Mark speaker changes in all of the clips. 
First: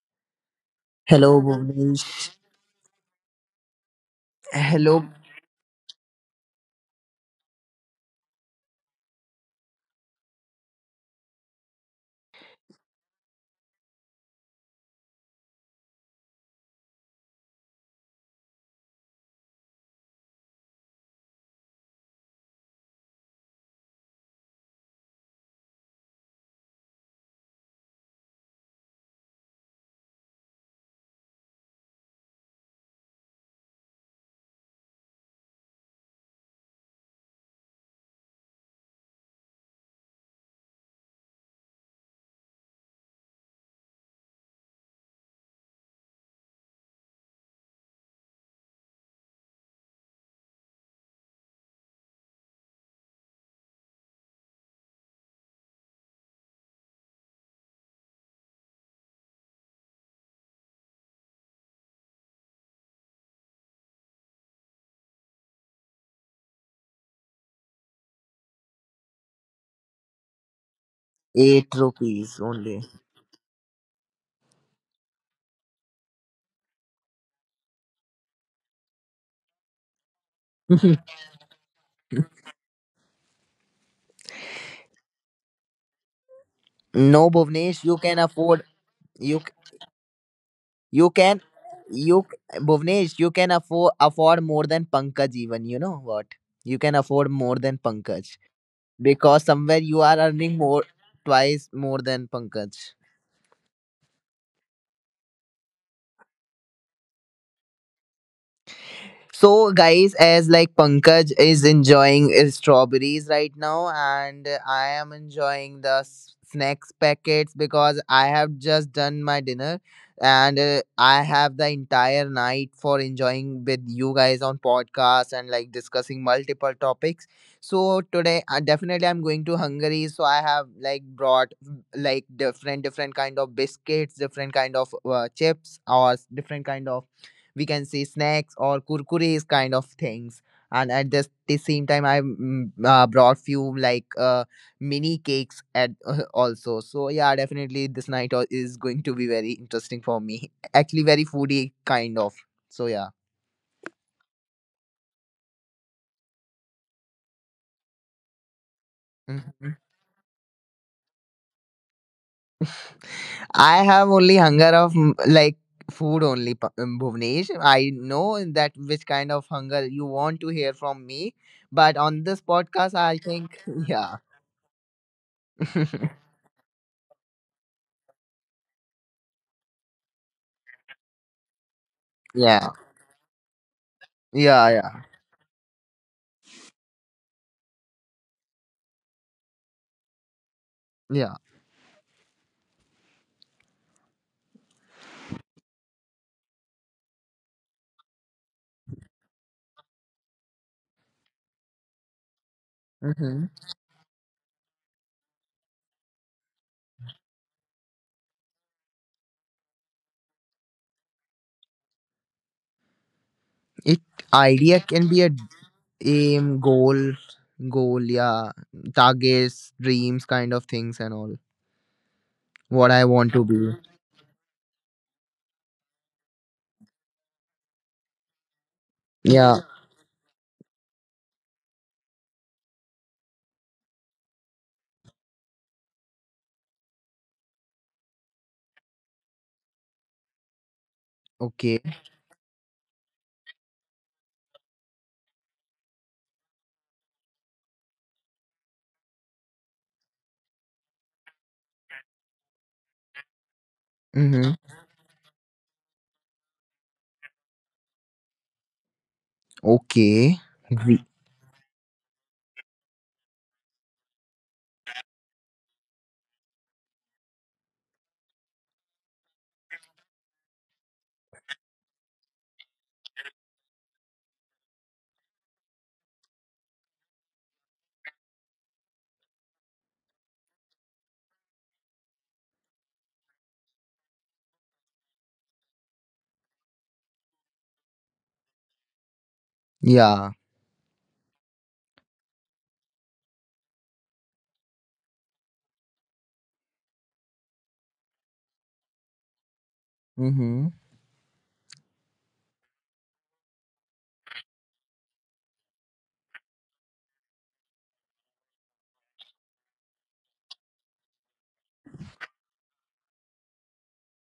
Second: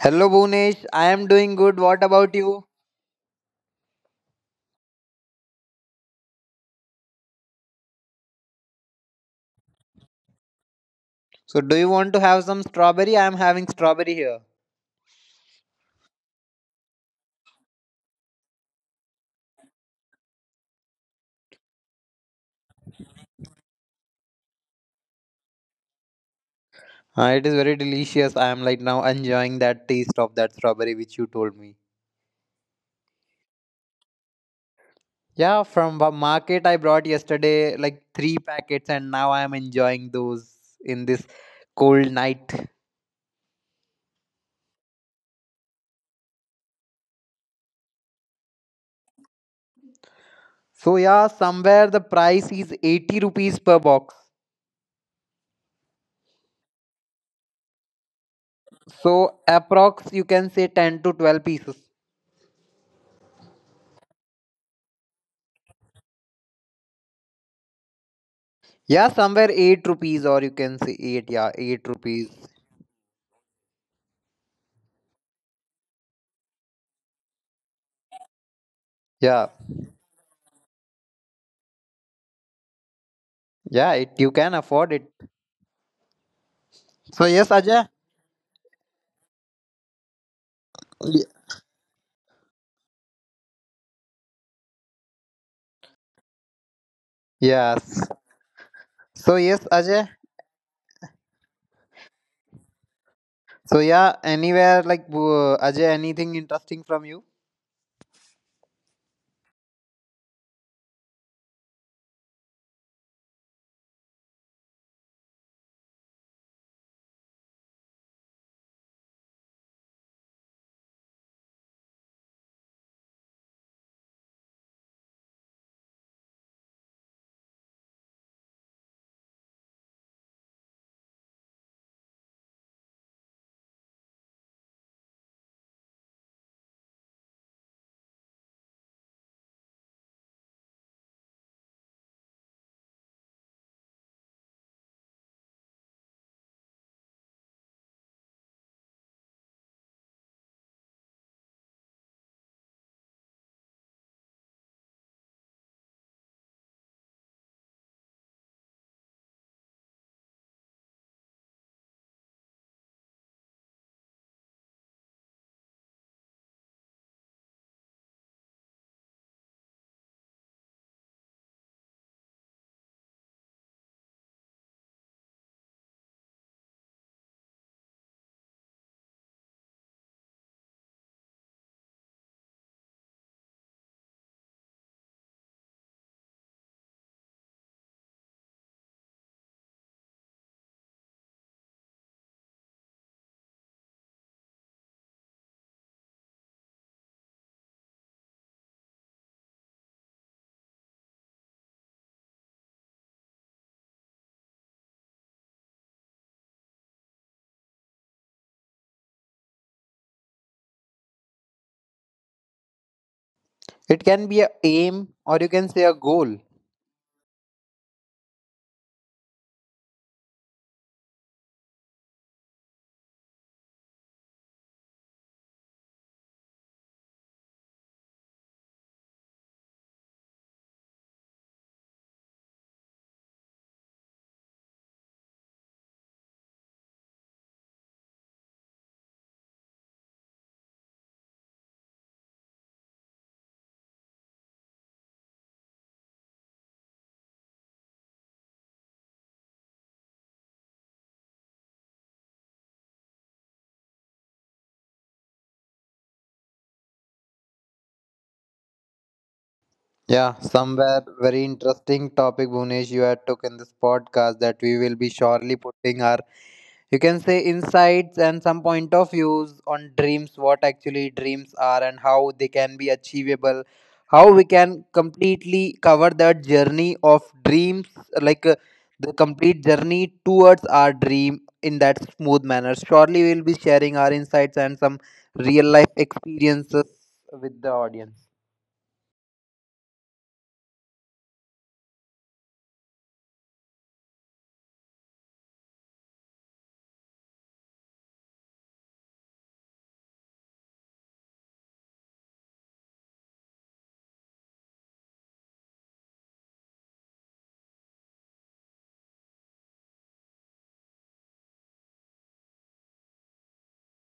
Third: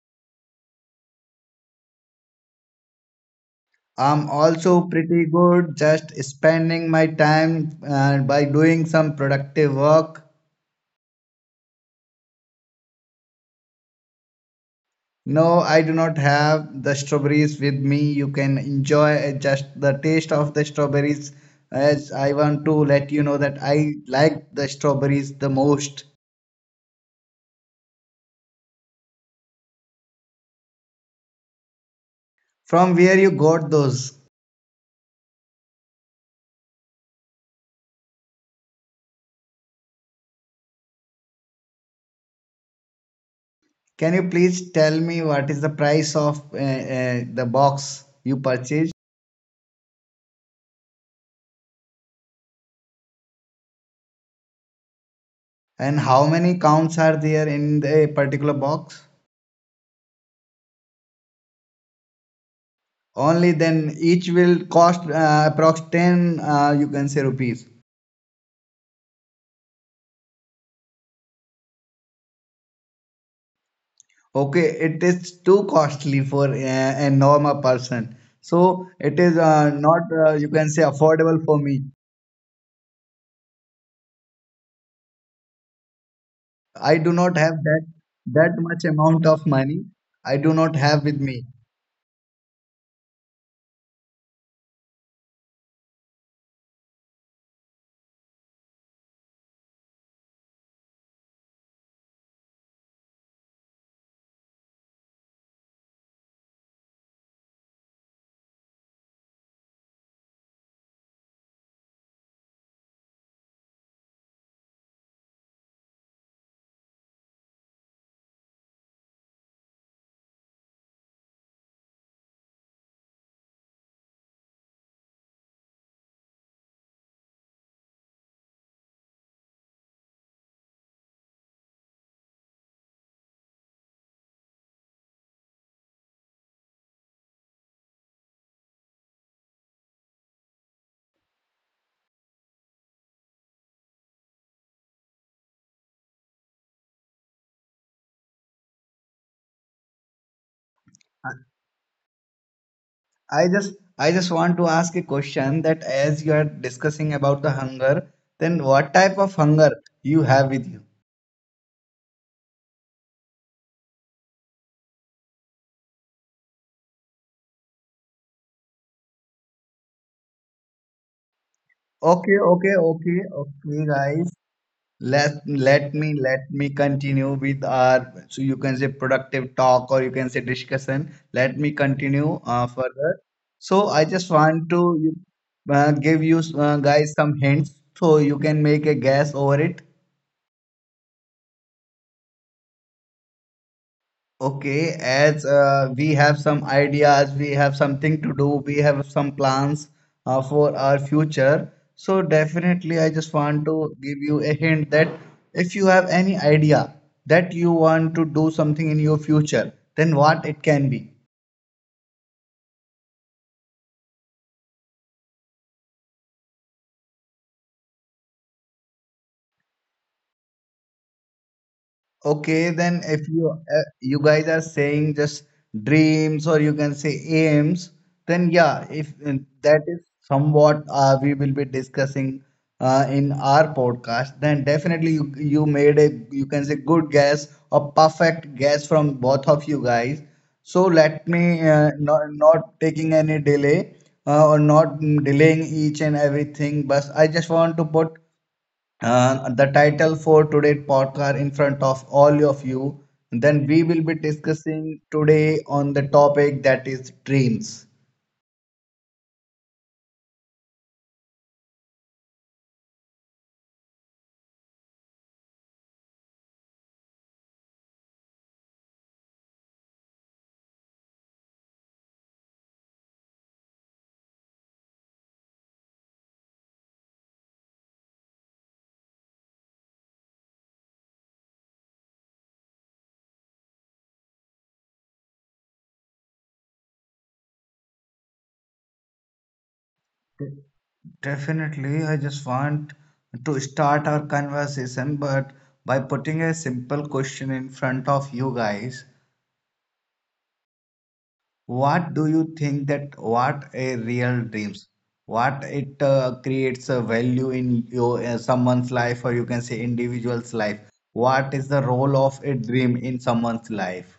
Speaker 1: Hello, Bhunesh. I am
Speaker 2: Hello,
Speaker 1: doing good. What
Speaker 2: Bhuvnesh.
Speaker 1: about you?
Speaker 3: I'm also
Speaker 2: Hello,
Speaker 3: pretty good, just spending my time by doing some productive work.
Speaker 1: So, do you want to have some strawberry? I am having strawberry here.
Speaker 3: No, I do not have the strawberries with me. You can enjoy just the taste of the strawberries as I want to let you know that I like the strawberries the most.
Speaker 1: It is very delicious. I am like now enjoying that taste of that strawberry which you told me.
Speaker 3: From where you got those?
Speaker 1: Yeah, from the market I brought yesterday like three packets, and now I am enjoying those in this cold night.
Speaker 3: Can you please tell me what is the price of the box you purchased?
Speaker 1: So, yeah, somewhere the price is 80 rupees per box.
Speaker 3: And how many counts are there in the particular box?
Speaker 1: So, approx you can say 10 to 12 pieces.
Speaker 3: Only then each will cost approx 10 you can say rupees.
Speaker 1: Yeah, somewhere 8 rupees, or you can say 8, yeah,
Speaker 2: eight
Speaker 1: 8
Speaker 2: rupees
Speaker 1: rupees.
Speaker 2: only.
Speaker 3: Okay, it is too costly for a normal person. So it is
Speaker 1: Yeah.
Speaker 3: not you can say affordable for me.
Speaker 1: Yeah, you can afford it.
Speaker 3: I do
Speaker 2: No,
Speaker 3: not
Speaker 1: So
Speaker 3: have
Speaker 1: yes,
Speaker 2: Bhuvnesh,
Speaker 3: that
Speaker 2: you
Speaker 1: Ajay.
Speaker 2: can
Speaker 3: that
Speaker 2: afford
Speaker 3: much amount
Speaker 2: you
Speaker 3: of
Speaker 2: c-
Speaker 3: money. I do not have
Speaker 2: you
Speaker 3: with
Speaker 2: can
Speaker 1: Y-
Speaker 3: me.
Speaker 2: you c- Bhuvnesh, you can afford more than Pankaj even. You know what? You can afford more than
Speaker 1: Yes.
Speaker 2: Pankaj because
Speaker 1: So
Speaker 2: somewhere
Speaker 1: yes,
Speaker 2: you are
Speaker 1: Ajay.
Speaker 2: earning more twice more than Pankaj.
Speaker 1: So yeah, anywhere like Ajay, anything interesting from you?
Speaker 2: So, guys, as like Pankaj is enjoying his strawberries right now, and I am enjoying the snacks packets because I have just done my dinner, and I have the entire night for enjoying with you guys on podcast and like discussing multiple topics. So, today, definitely, I'm going to Hungary. So, I have like brought like different, different kind of biscuits, different kind of chips, or different kind of, we can say, snacks or kurkures kind of things, and at this the same time I brought few like mini cakes at also. So yeah, definitely this night is going to be very interesting for me actually very foodie kind of, so yeah.
Speaker 3: I just want to ask a question that as you are discussing about the hunger, then what type of hunger
Speaker 2: Mhm.
Speaker 3: you have with you?
Speaker 2: I have only hunger of like food only, Bhuvnesh. I know that which kind of hunger you want to hear from me, but on
Speaker 3: Okay,
Speaker 2: this
Speaker 3: okay,
Speaker 2: podcast, I
Speaker 3: okay,
Speaker 2: think,
Speaker 3: okay,
Speaker 2: yeah,
Speaker 3: guys. Let let me let me continue with our so you can say productive talk or you can say discussion. Let me continue
Speaker 2: yeah,
Speaker 3: further. So I just
Speaker 2: yeah,
Speaker 3: want to
Speaker 2: yeah.
Speaker 3: give you guys some hints so you can make a guess over it.
Speaker 2: Yeah.
Speaker 3: Okay, as we have some ideas, we have something to do, we have some plans for our future. So definitely, I just
Speaker 2: Hmm.
Speaker 3: want to give you a hint that if you have any idea that you want to do something in your future, then what it can be.
Speaker 2: It
Speaker 1: It can be a
Speaker 2: idea can
Speaker 1: aim
Speaker 2: be a
Speaker 1: or you can say a goal.
Speaker 2: aim, goal, yeah, targets, dreams, kind of things, and all.
Speaker 3: Okay,
Speaker 2: What
Speaker 3: then
Speaker 2: I
Speaker 3: if
Speaker 2: want to
Speaker 3: you
Speaker 2: be.
Speaker 3: you guys are saying just dreams or you can say aims, then yeah, if and
Speaker 2: Yeah.
Speaker 3: that is somewhat we will be discussing in our podcast, then definitely you made a you can say good guess or perfect guess from both of you guys. So let me
Speaker 2: Okay.
Speaker 3: not taking any delay or not delaying each and everything, but I just want to put the title for today's podcast in front of all of you. Then we will be
Speaker 2: Mm-hmm.
Speaker 3: discussing today on the topic that is dreams.
Speaker 2: Okay.
Speaker 1: Yeah,
Speaker 2: Re-
Speaker 1: somewhere very interesting topic, Bhunesh, you had took in this podcast that we will be surely putting our, you can say, insights and some point of views on dreams, what actually dreams are and how they can be achievable, how we can completely cover that journey of dreams, like uh, the complete journey towards our dream in that smooth manner. Surely we'll be sharing our insights and some real life experiences with the audience.
Speaker 2: yeah.
Speaker 3: Definitely, I just want to start our conversation, but by putting a simple question in front of you guys.
Speaker 2: Mm-hmm.
Speaker 3: What do you think that what a real dreams what it creates a value in your someone's life or you can say individual's life? What is the role of a dream in someone's life?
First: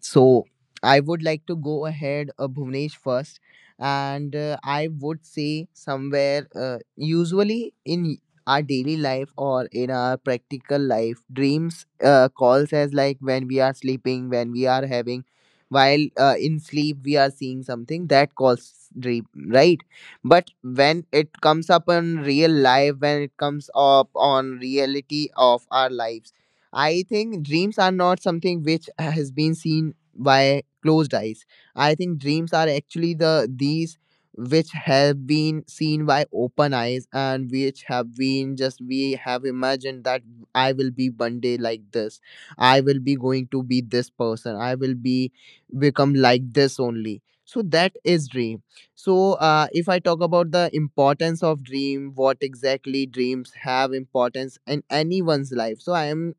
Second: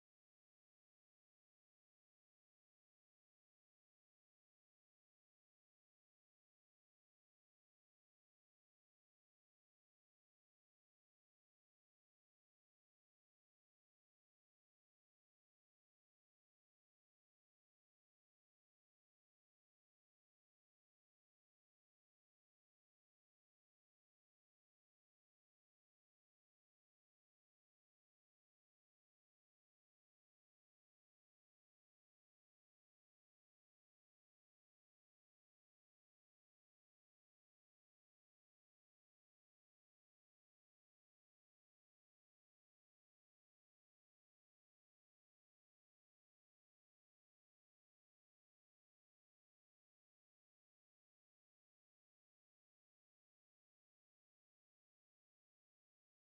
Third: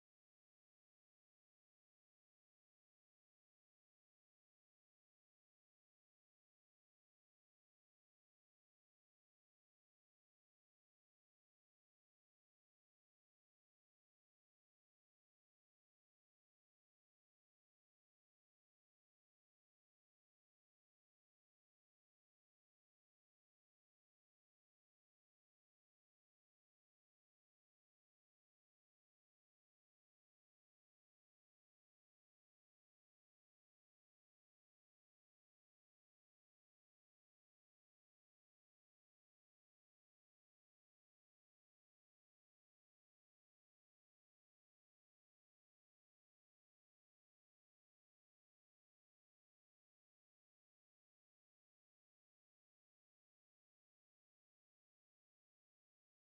Speaker 2: So I would like to go ahead, Bhuvnesh first, and I would say somewhere usually in our daily life or in our practical life, dreams calls as like when we are sleeping, when we are having, while in sleep we are seeing something that calls dream, right? But when it comes up on real life, when it comes up on reality of our lives. I think dreams are not something which has been seen by closed eyes. I think dreams are actually the these which have been seen by open eyes, and which have been, just we have imagined that I will be one day like this. I will be going to be this person. I will be become like this only. So that is dream. So if I talk about the importance of dream, what exactly dreams have importance in anyone's life. So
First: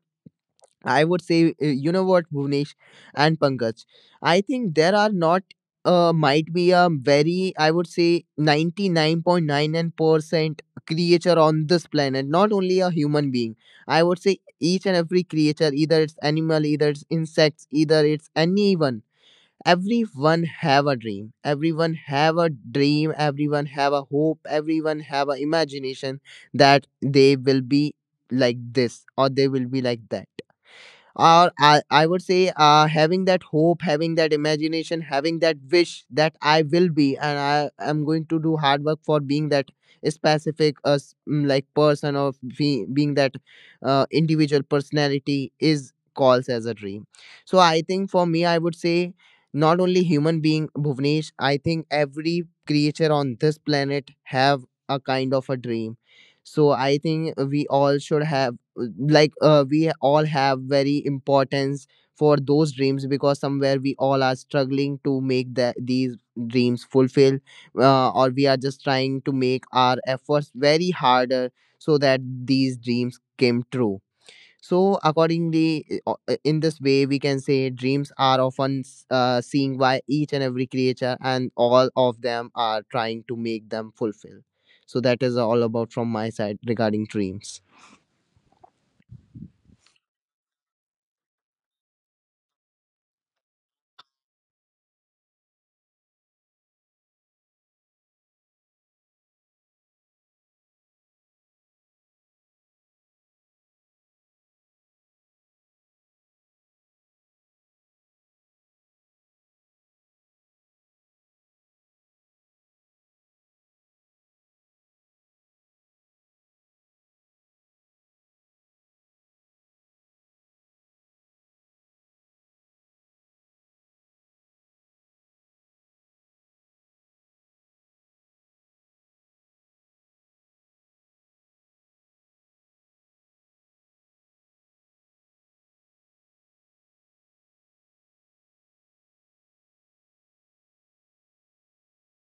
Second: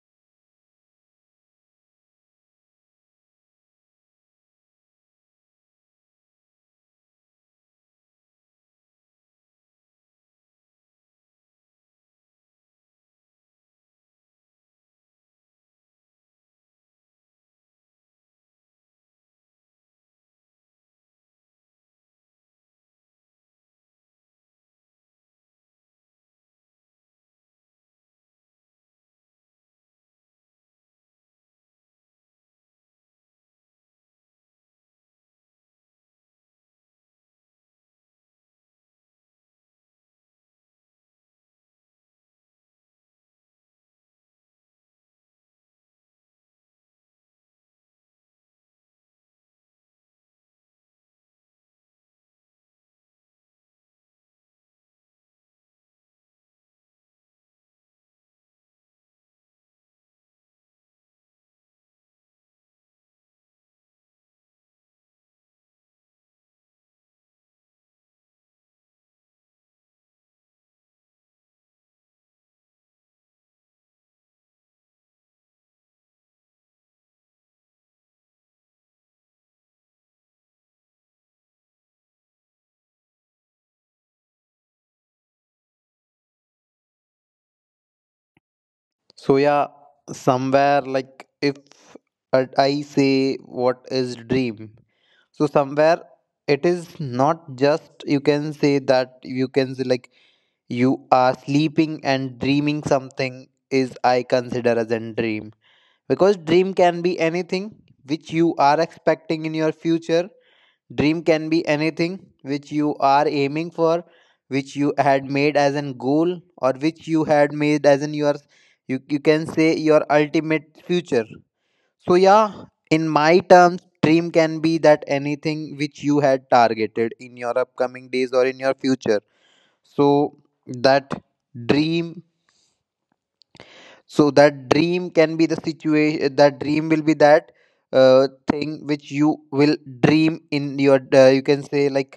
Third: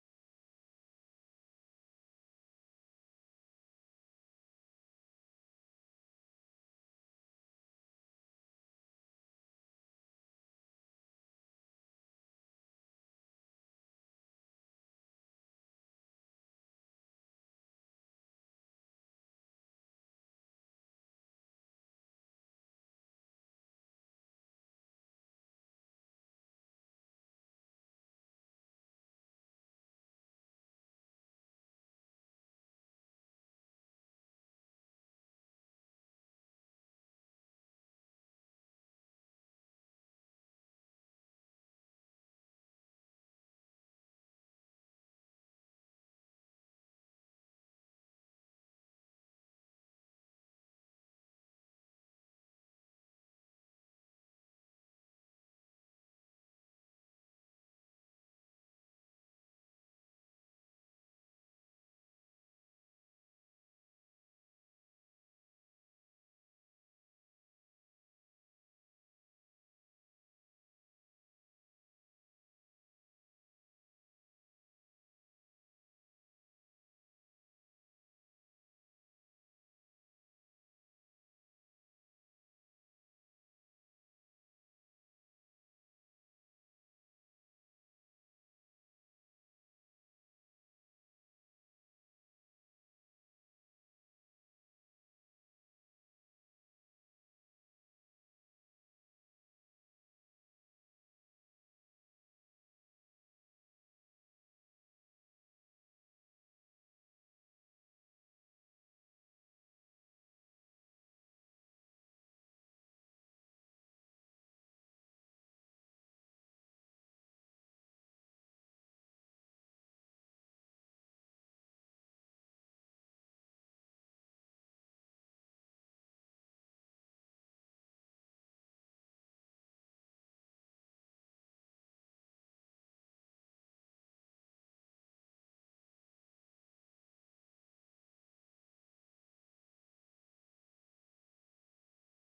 Speaker 2: I would say, you know what, Bhuvnesh and Pankaj, I think there are not, might be a very, I would say, 99.99% creature on this planet, not only a human being. I would say each and every creature, either it's animal, either it's insects, either it's anyone. Everyone have a dream. Everyone have a dream. Everyone have a hope. Everyone have a imagination that they will be like this, or they will be like that, or I would say, having that hope, having that imagination, having that wish that I will be, and I am going to do hard work for being that specific like person, or being that individual personality is calls as a dream. So I think for me, I would say not only human being, Bhuvnesh, I think every creature on this planet have a kind of a dream. So I think we all should have like, we all have very importance for those dreams, because somewhere we all are struggling to make these dreams fulfill, or we are just trying to make our efforts very harder so that these dreams came true. So accordingly, in this way we can say dreams are often seen by each and every creature, and all of them are trying to make them fulfill. So that is all about from my side regarding dreams.
Speaker 1: So yeah, somewhere like if I say what is dream, so somewhere it is not just, you can say, that you can say like you are sleeping and dreaming something is I consider as a dream, because dream can be anything which you are expecting in your future. Dream can be anything which you are aiming for, which you had made as an goal, or which you had made as in your you can say your ultimate future. So yeah, in my terms, dream can be that anything which you had targeted in your upcoming days or in your future. So that dream so that dream can be the situation. That dream will be that thing which you will dream in your. You can say like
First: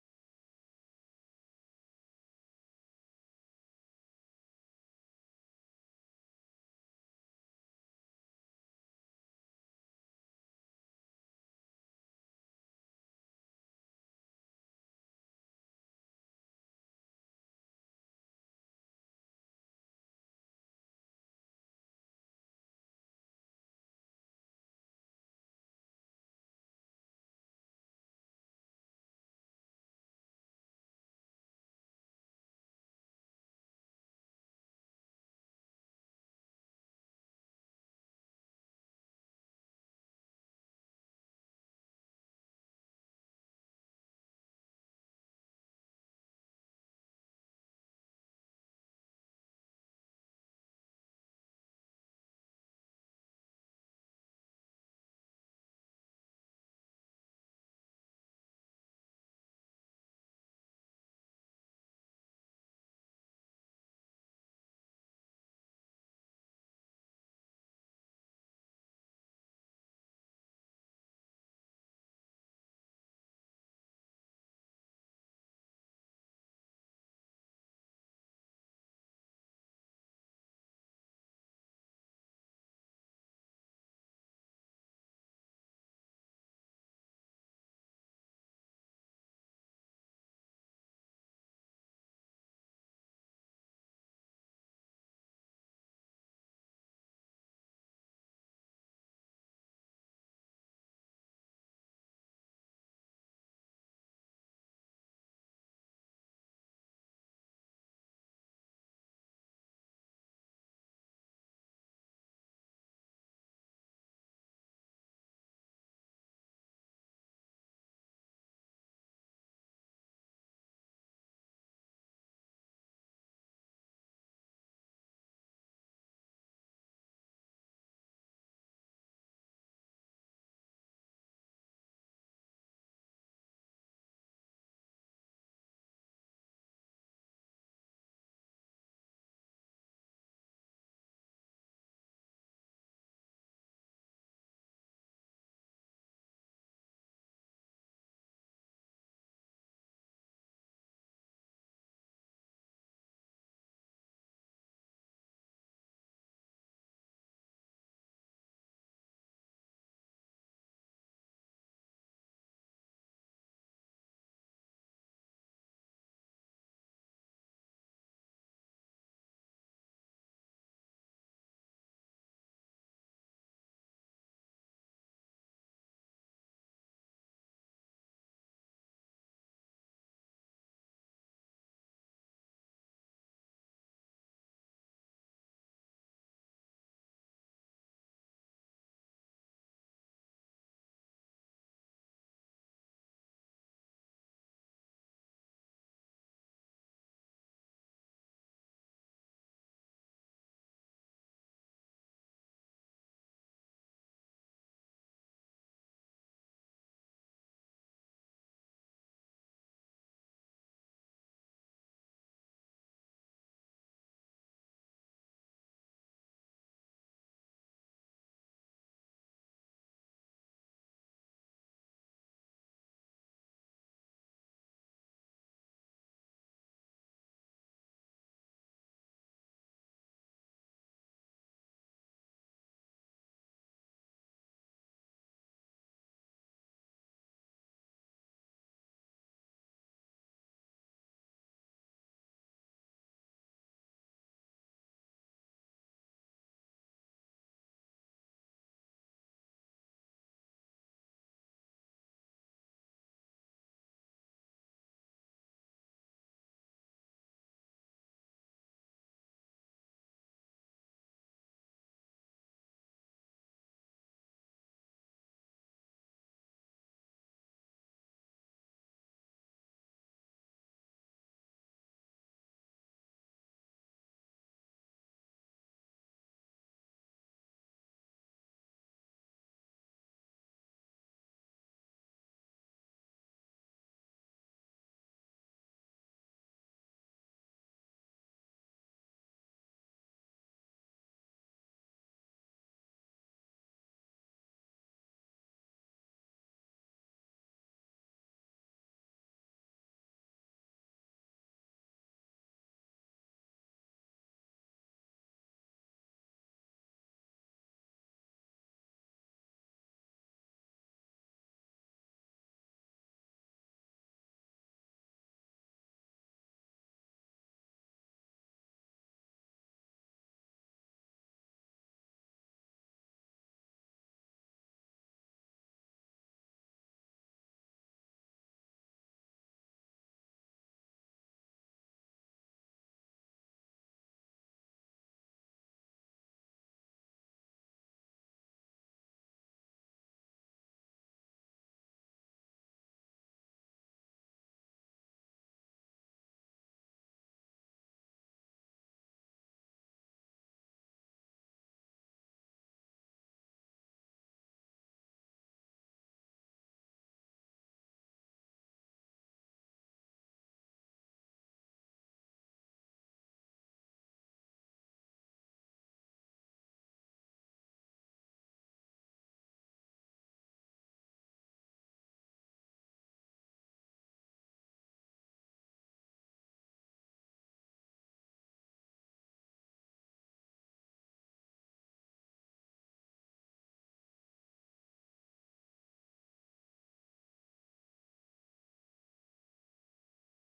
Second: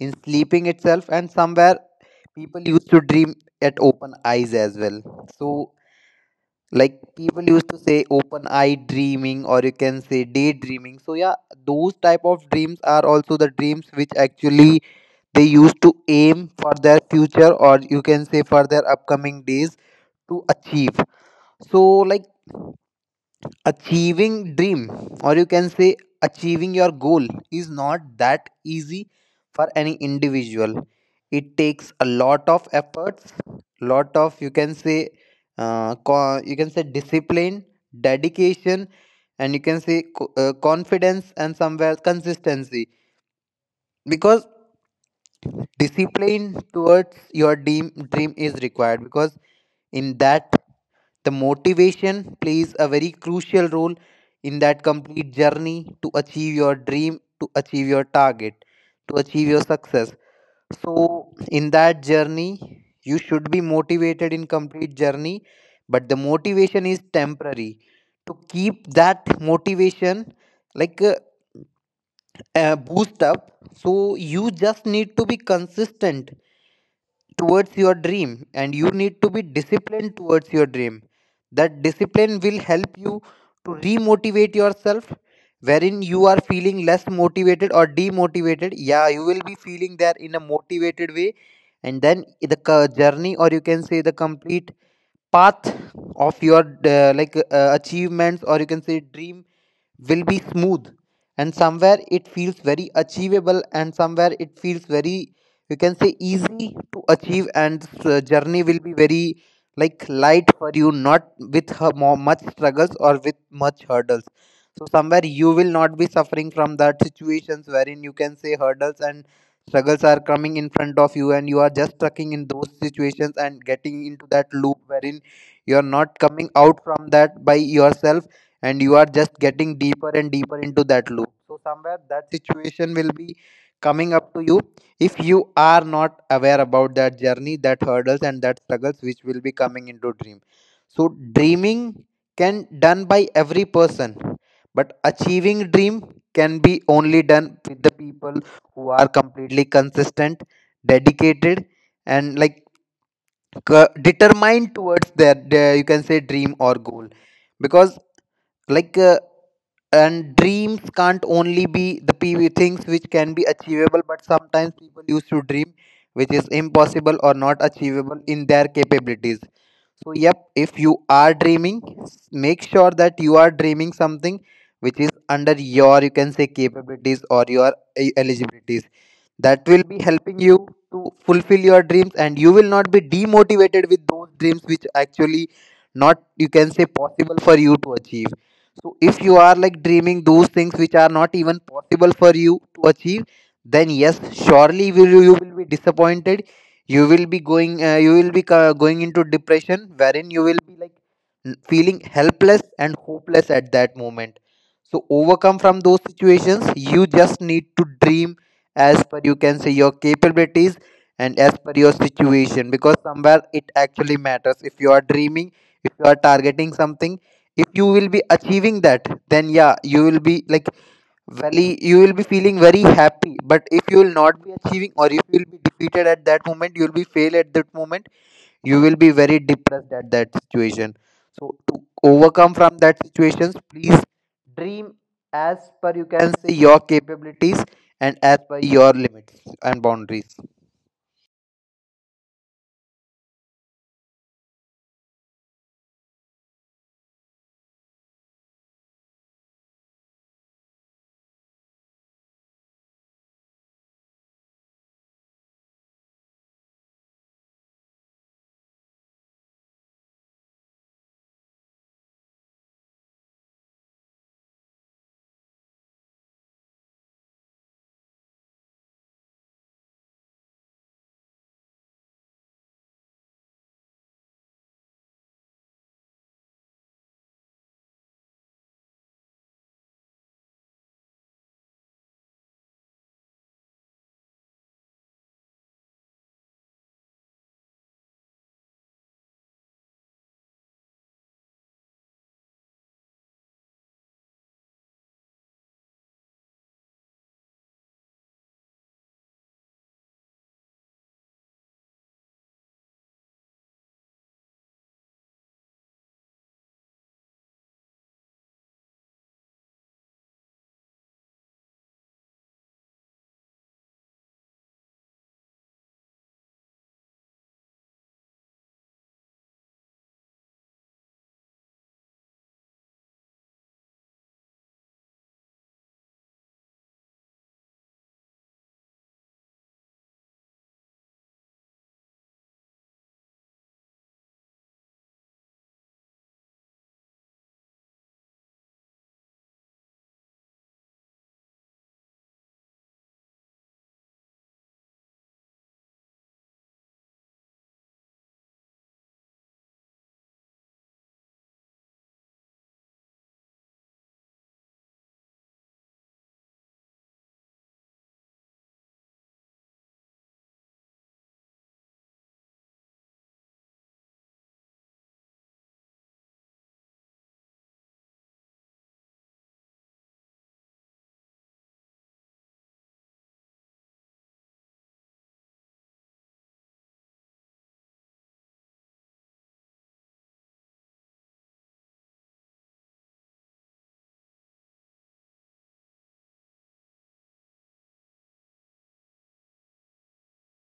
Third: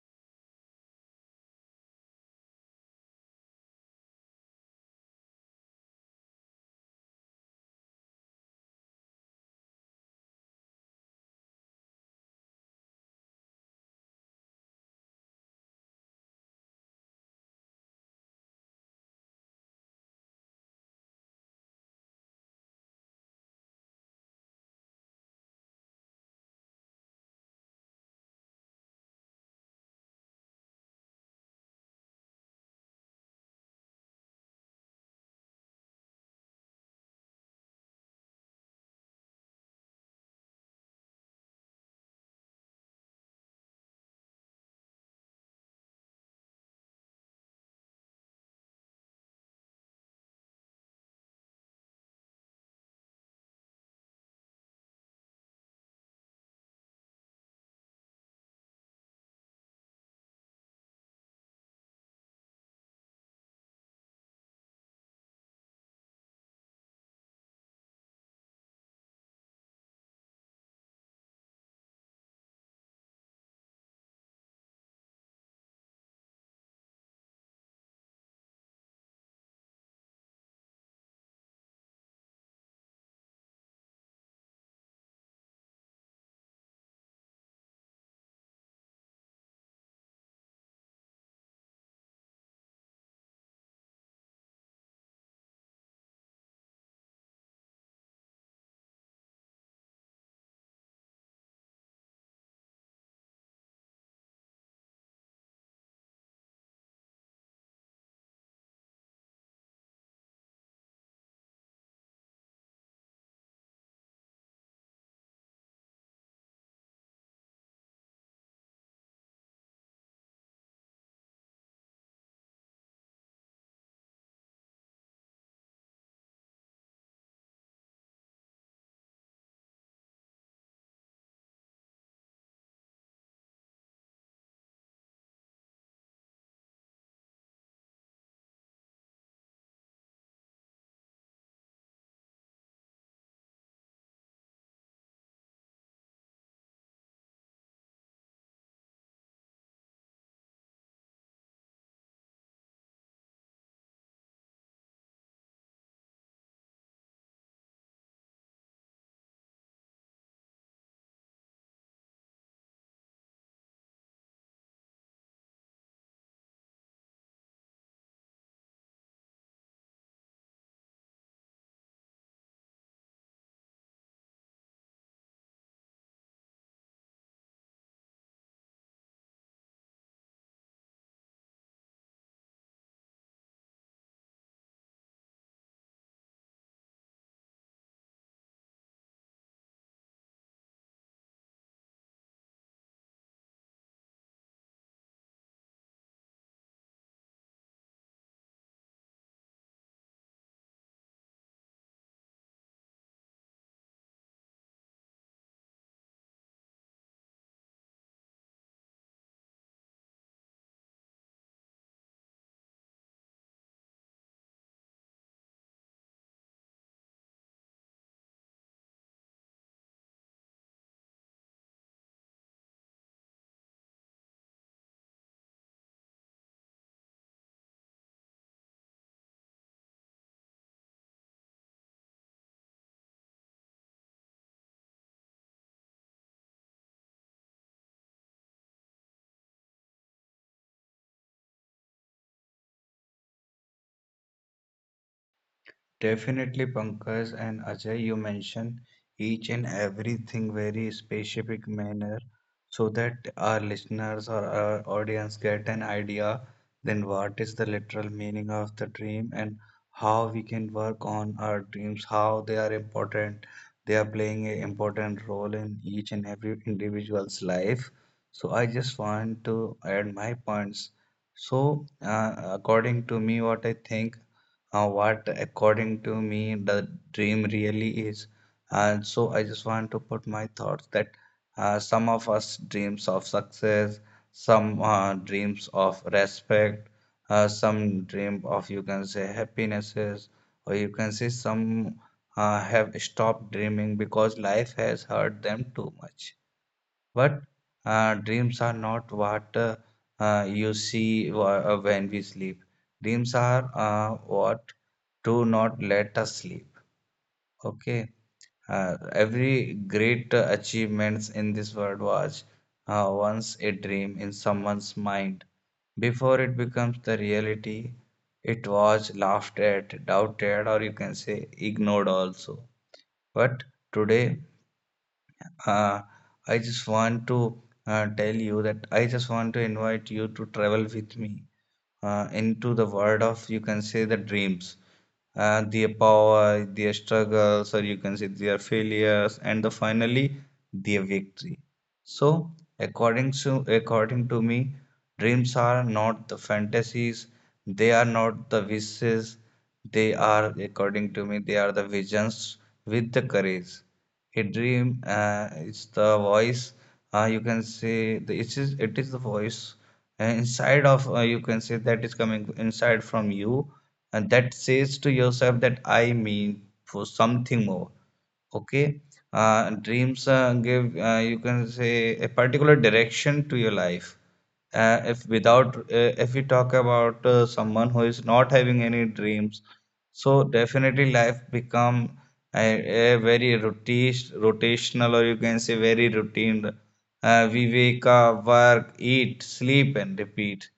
Speaker 1: in sleeping itself, and somewhere people used to dream at open eyes as well. So like people used to say open eye dreaming, or you can say daydreaming. So yeah, those type of dreams are also the dreams which actually they used to aim for their future, or you can say for their upcoming days to achieve. So like achieving dream, or you can say achieving your goal, is not that easy for any individual. It takes a lot of efforts, lot of, you can say, you can say discipline, dedication, and you can say confidence, and somewhere consistency. Because discipline towards your dream is required, because in that the motivation plays a very crucial role in that complete journey to achieve your dream, to achieve your target, to achieve your success. So, in that journey, you should be motivated in complete journey, but the motivation is temporary. To keep that motivation like uh, boost up, so you just need to be consistent towards your dream and you need to be disciplined towards your dream. That discipline will help you to remotivate yourself wherein you are feeling less motivated or demotivated. Yeah, you will be feeling there in a motivated way. And then the journey, or you can say the complete path of your achievements, or you can say dream, will be smooth, and somewhere it feels very achievable, and somewhere it feels very, you can say, easy to achieve. And journey will be very like light for you, not with her more, much struggles or with much hurdles. So somewhere you will not be suffering from that situations wherein, you can say, hurdles and struggles are coming in front of you, and you are just stucking in those situations and getting into that loop wherein you are not coming out from that by yourself, and you are just getting deeper and deeper into that loop. So somewhere that situation will be coming up to you if you are not aware about that journey, that hurdles and that struggles which will be coming into dream. So dreaming can done by every person, but achieving dream can be only done with the people who are completely consistent, dedicated, and like determined towards their you can say dream or goal. Because like uh, and dreams can't only be the PV things which can be achievable, but sometimes people used to dream which is impossible or not achievable in their capabilities. So, yep, if you are dreaming, make sure that you are dreaming something which is under your, you can say, capabilities or your eligibilities, that will be helping you to fulfill your dreams, and you will not be demotivated with those dreams which actually not, you can say, possible for you to achieve. So if you are like dreaming those things which are not even possible for you to achieve, then yes, surely will you will be disappointed. You will be going into depression wherein you will be like feeling helpless and hopeless at that moment. So overcome from those situations, you just need to dream as per, you can say, your capabilities and as per your situation, because somewhere it actually matters. If you are dreaming, if you are targeting something, if you will be achieving that, then yeah, you will be like very, you will be feeling very happy. But if you will not be achieving, or if you will be defeated at that moment, you will be fail at that moment, you will be very depressed at that situation. So to overcome from that situations, please dream as per, you can say, your capabilities, and as per your limits and boundaries.
Speaker 3: Definitely, Pankaj and Ajay, you mention each and everything very specific manner so that our listeners or our audience get an idea then what is the literal meaning of the dream and how we can work on our dreams, how they are important, they are playing an important role in each and every individual's life. So I just want to add my points. So, according to me, what I think what according to me the dream really is. And so I just want to put my thoughts that some of us dreams of success, some dreams of respect, some dream of you can say happinesses or you can say some have stopped dreaming because life has hurt them too much. But dreams are not what you see when we sleep. Dreams are what do not let us sleep. Okay. Every great achievements in this world was once a dream in someone's mind. Before it becomes the reality, it was laughed at, doubted, or you can say ignored also. But today, uh, I just want to tell you that I just want to invite you to travel with me into the world of, you can say, the dreams, their power, their struggles, or you can say their failures, and the finally their victory. So, according to me, dreams are not the fantasies, they are not the wishes, they are, according to me, they are the visions with the courage. A dream is the voice, you can say the, it is the voice inside of you can say that is coming inside from you and that says to yourself that I mean for something more. Okay. Dreams give you can say a particular direction to your life. If without if we talk about someone who is not having any dreams, so definitely life become a very rotation, rotational or you can say very routine. We wake up, work, eat, sleep, and repeat.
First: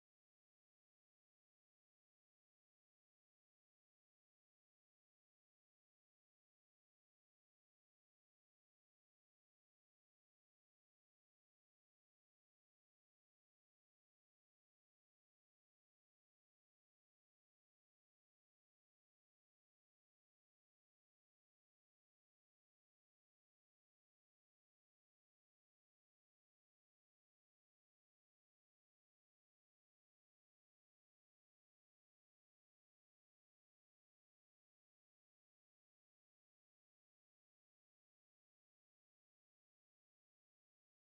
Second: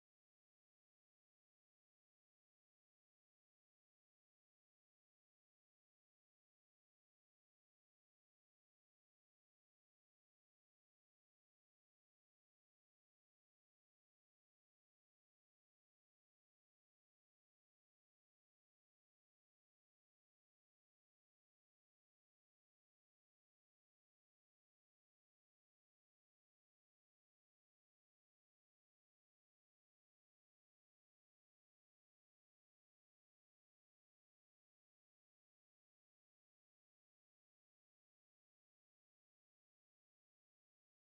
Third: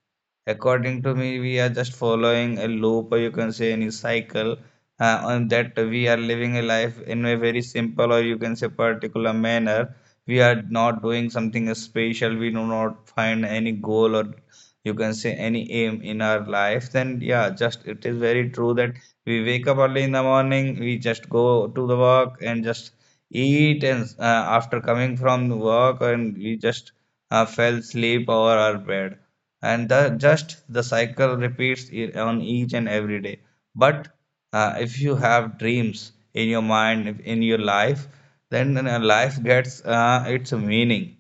Speaker 3: According to me, we are just following a loop, or you can say any cycle, on that we are living a life in a very simple, or you can say particular manner. We are not doing something special. We do not find any goal, or you can say any aim in our life. Then yeah, just it is very true that we wake up early in the morning. We just go to the work and just eat, and after coming from the work, and we just fell asleep over our bed and the, just the cycle repeats on each and every day. But if you have dreams in your mind, in your life, then life gets its meaning.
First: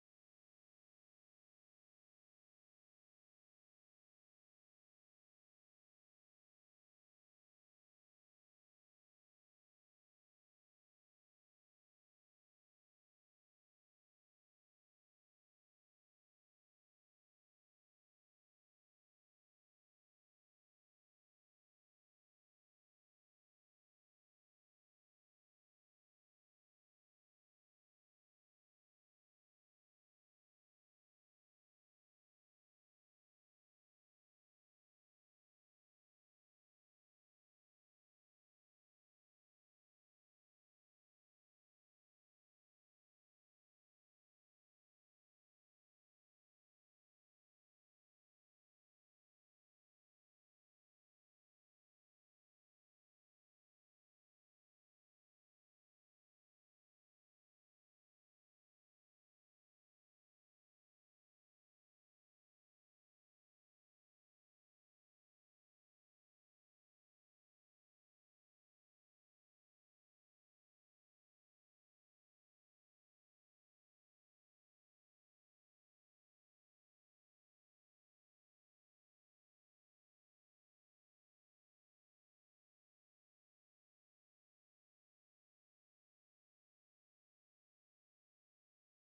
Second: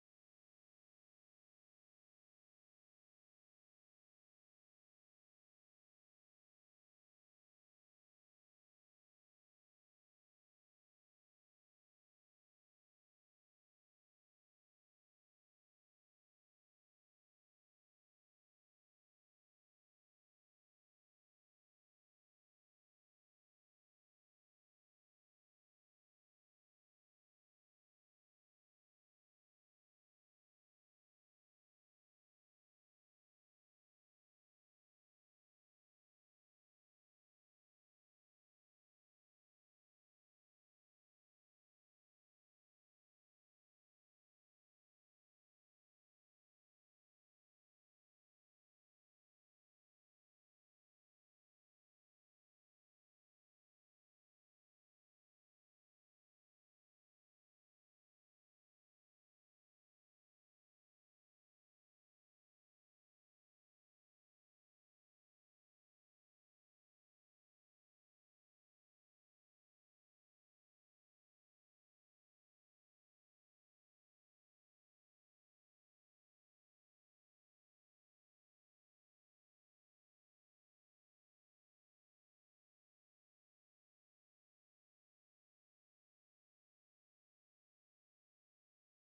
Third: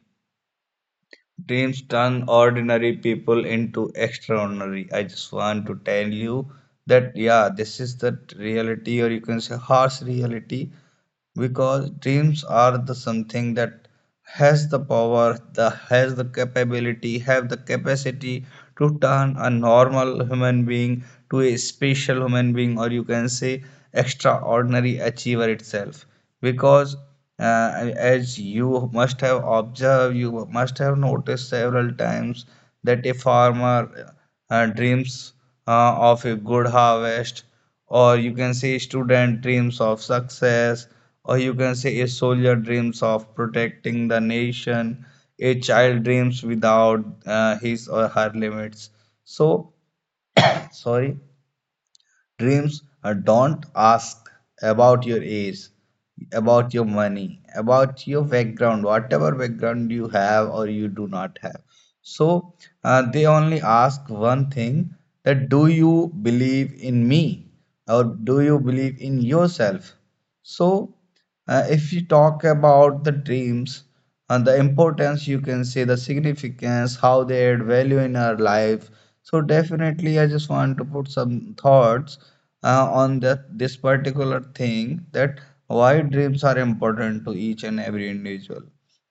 Speaker 3: Dreams turn ordinary people into extraordinary. I just want to tell you that yeah, this is the reality or you can say harsh reality because dreams are the something that has the capability, have the capacity to turn a normal human being to a special human being or you can say extraordinary achiever itself because as you must have observed, you must have noticed several times that a farmer dreams of a good harvest, or you can say student dreams of success, or you can say a soldier dreams of protecting the nation, a child dreams without his or her limits. So sorry, dreams don't ask about your age, about your money, about your background, whatever background you have or you do not have. So they only ask one thing, that do you believe in me or do you believe in yourself? So if you talk about the dreams and the importance, you can say the significance, how they add value in our life. So definitely, I just want to put some thoughts on that this particular thing that why dreams are important to each and every individual.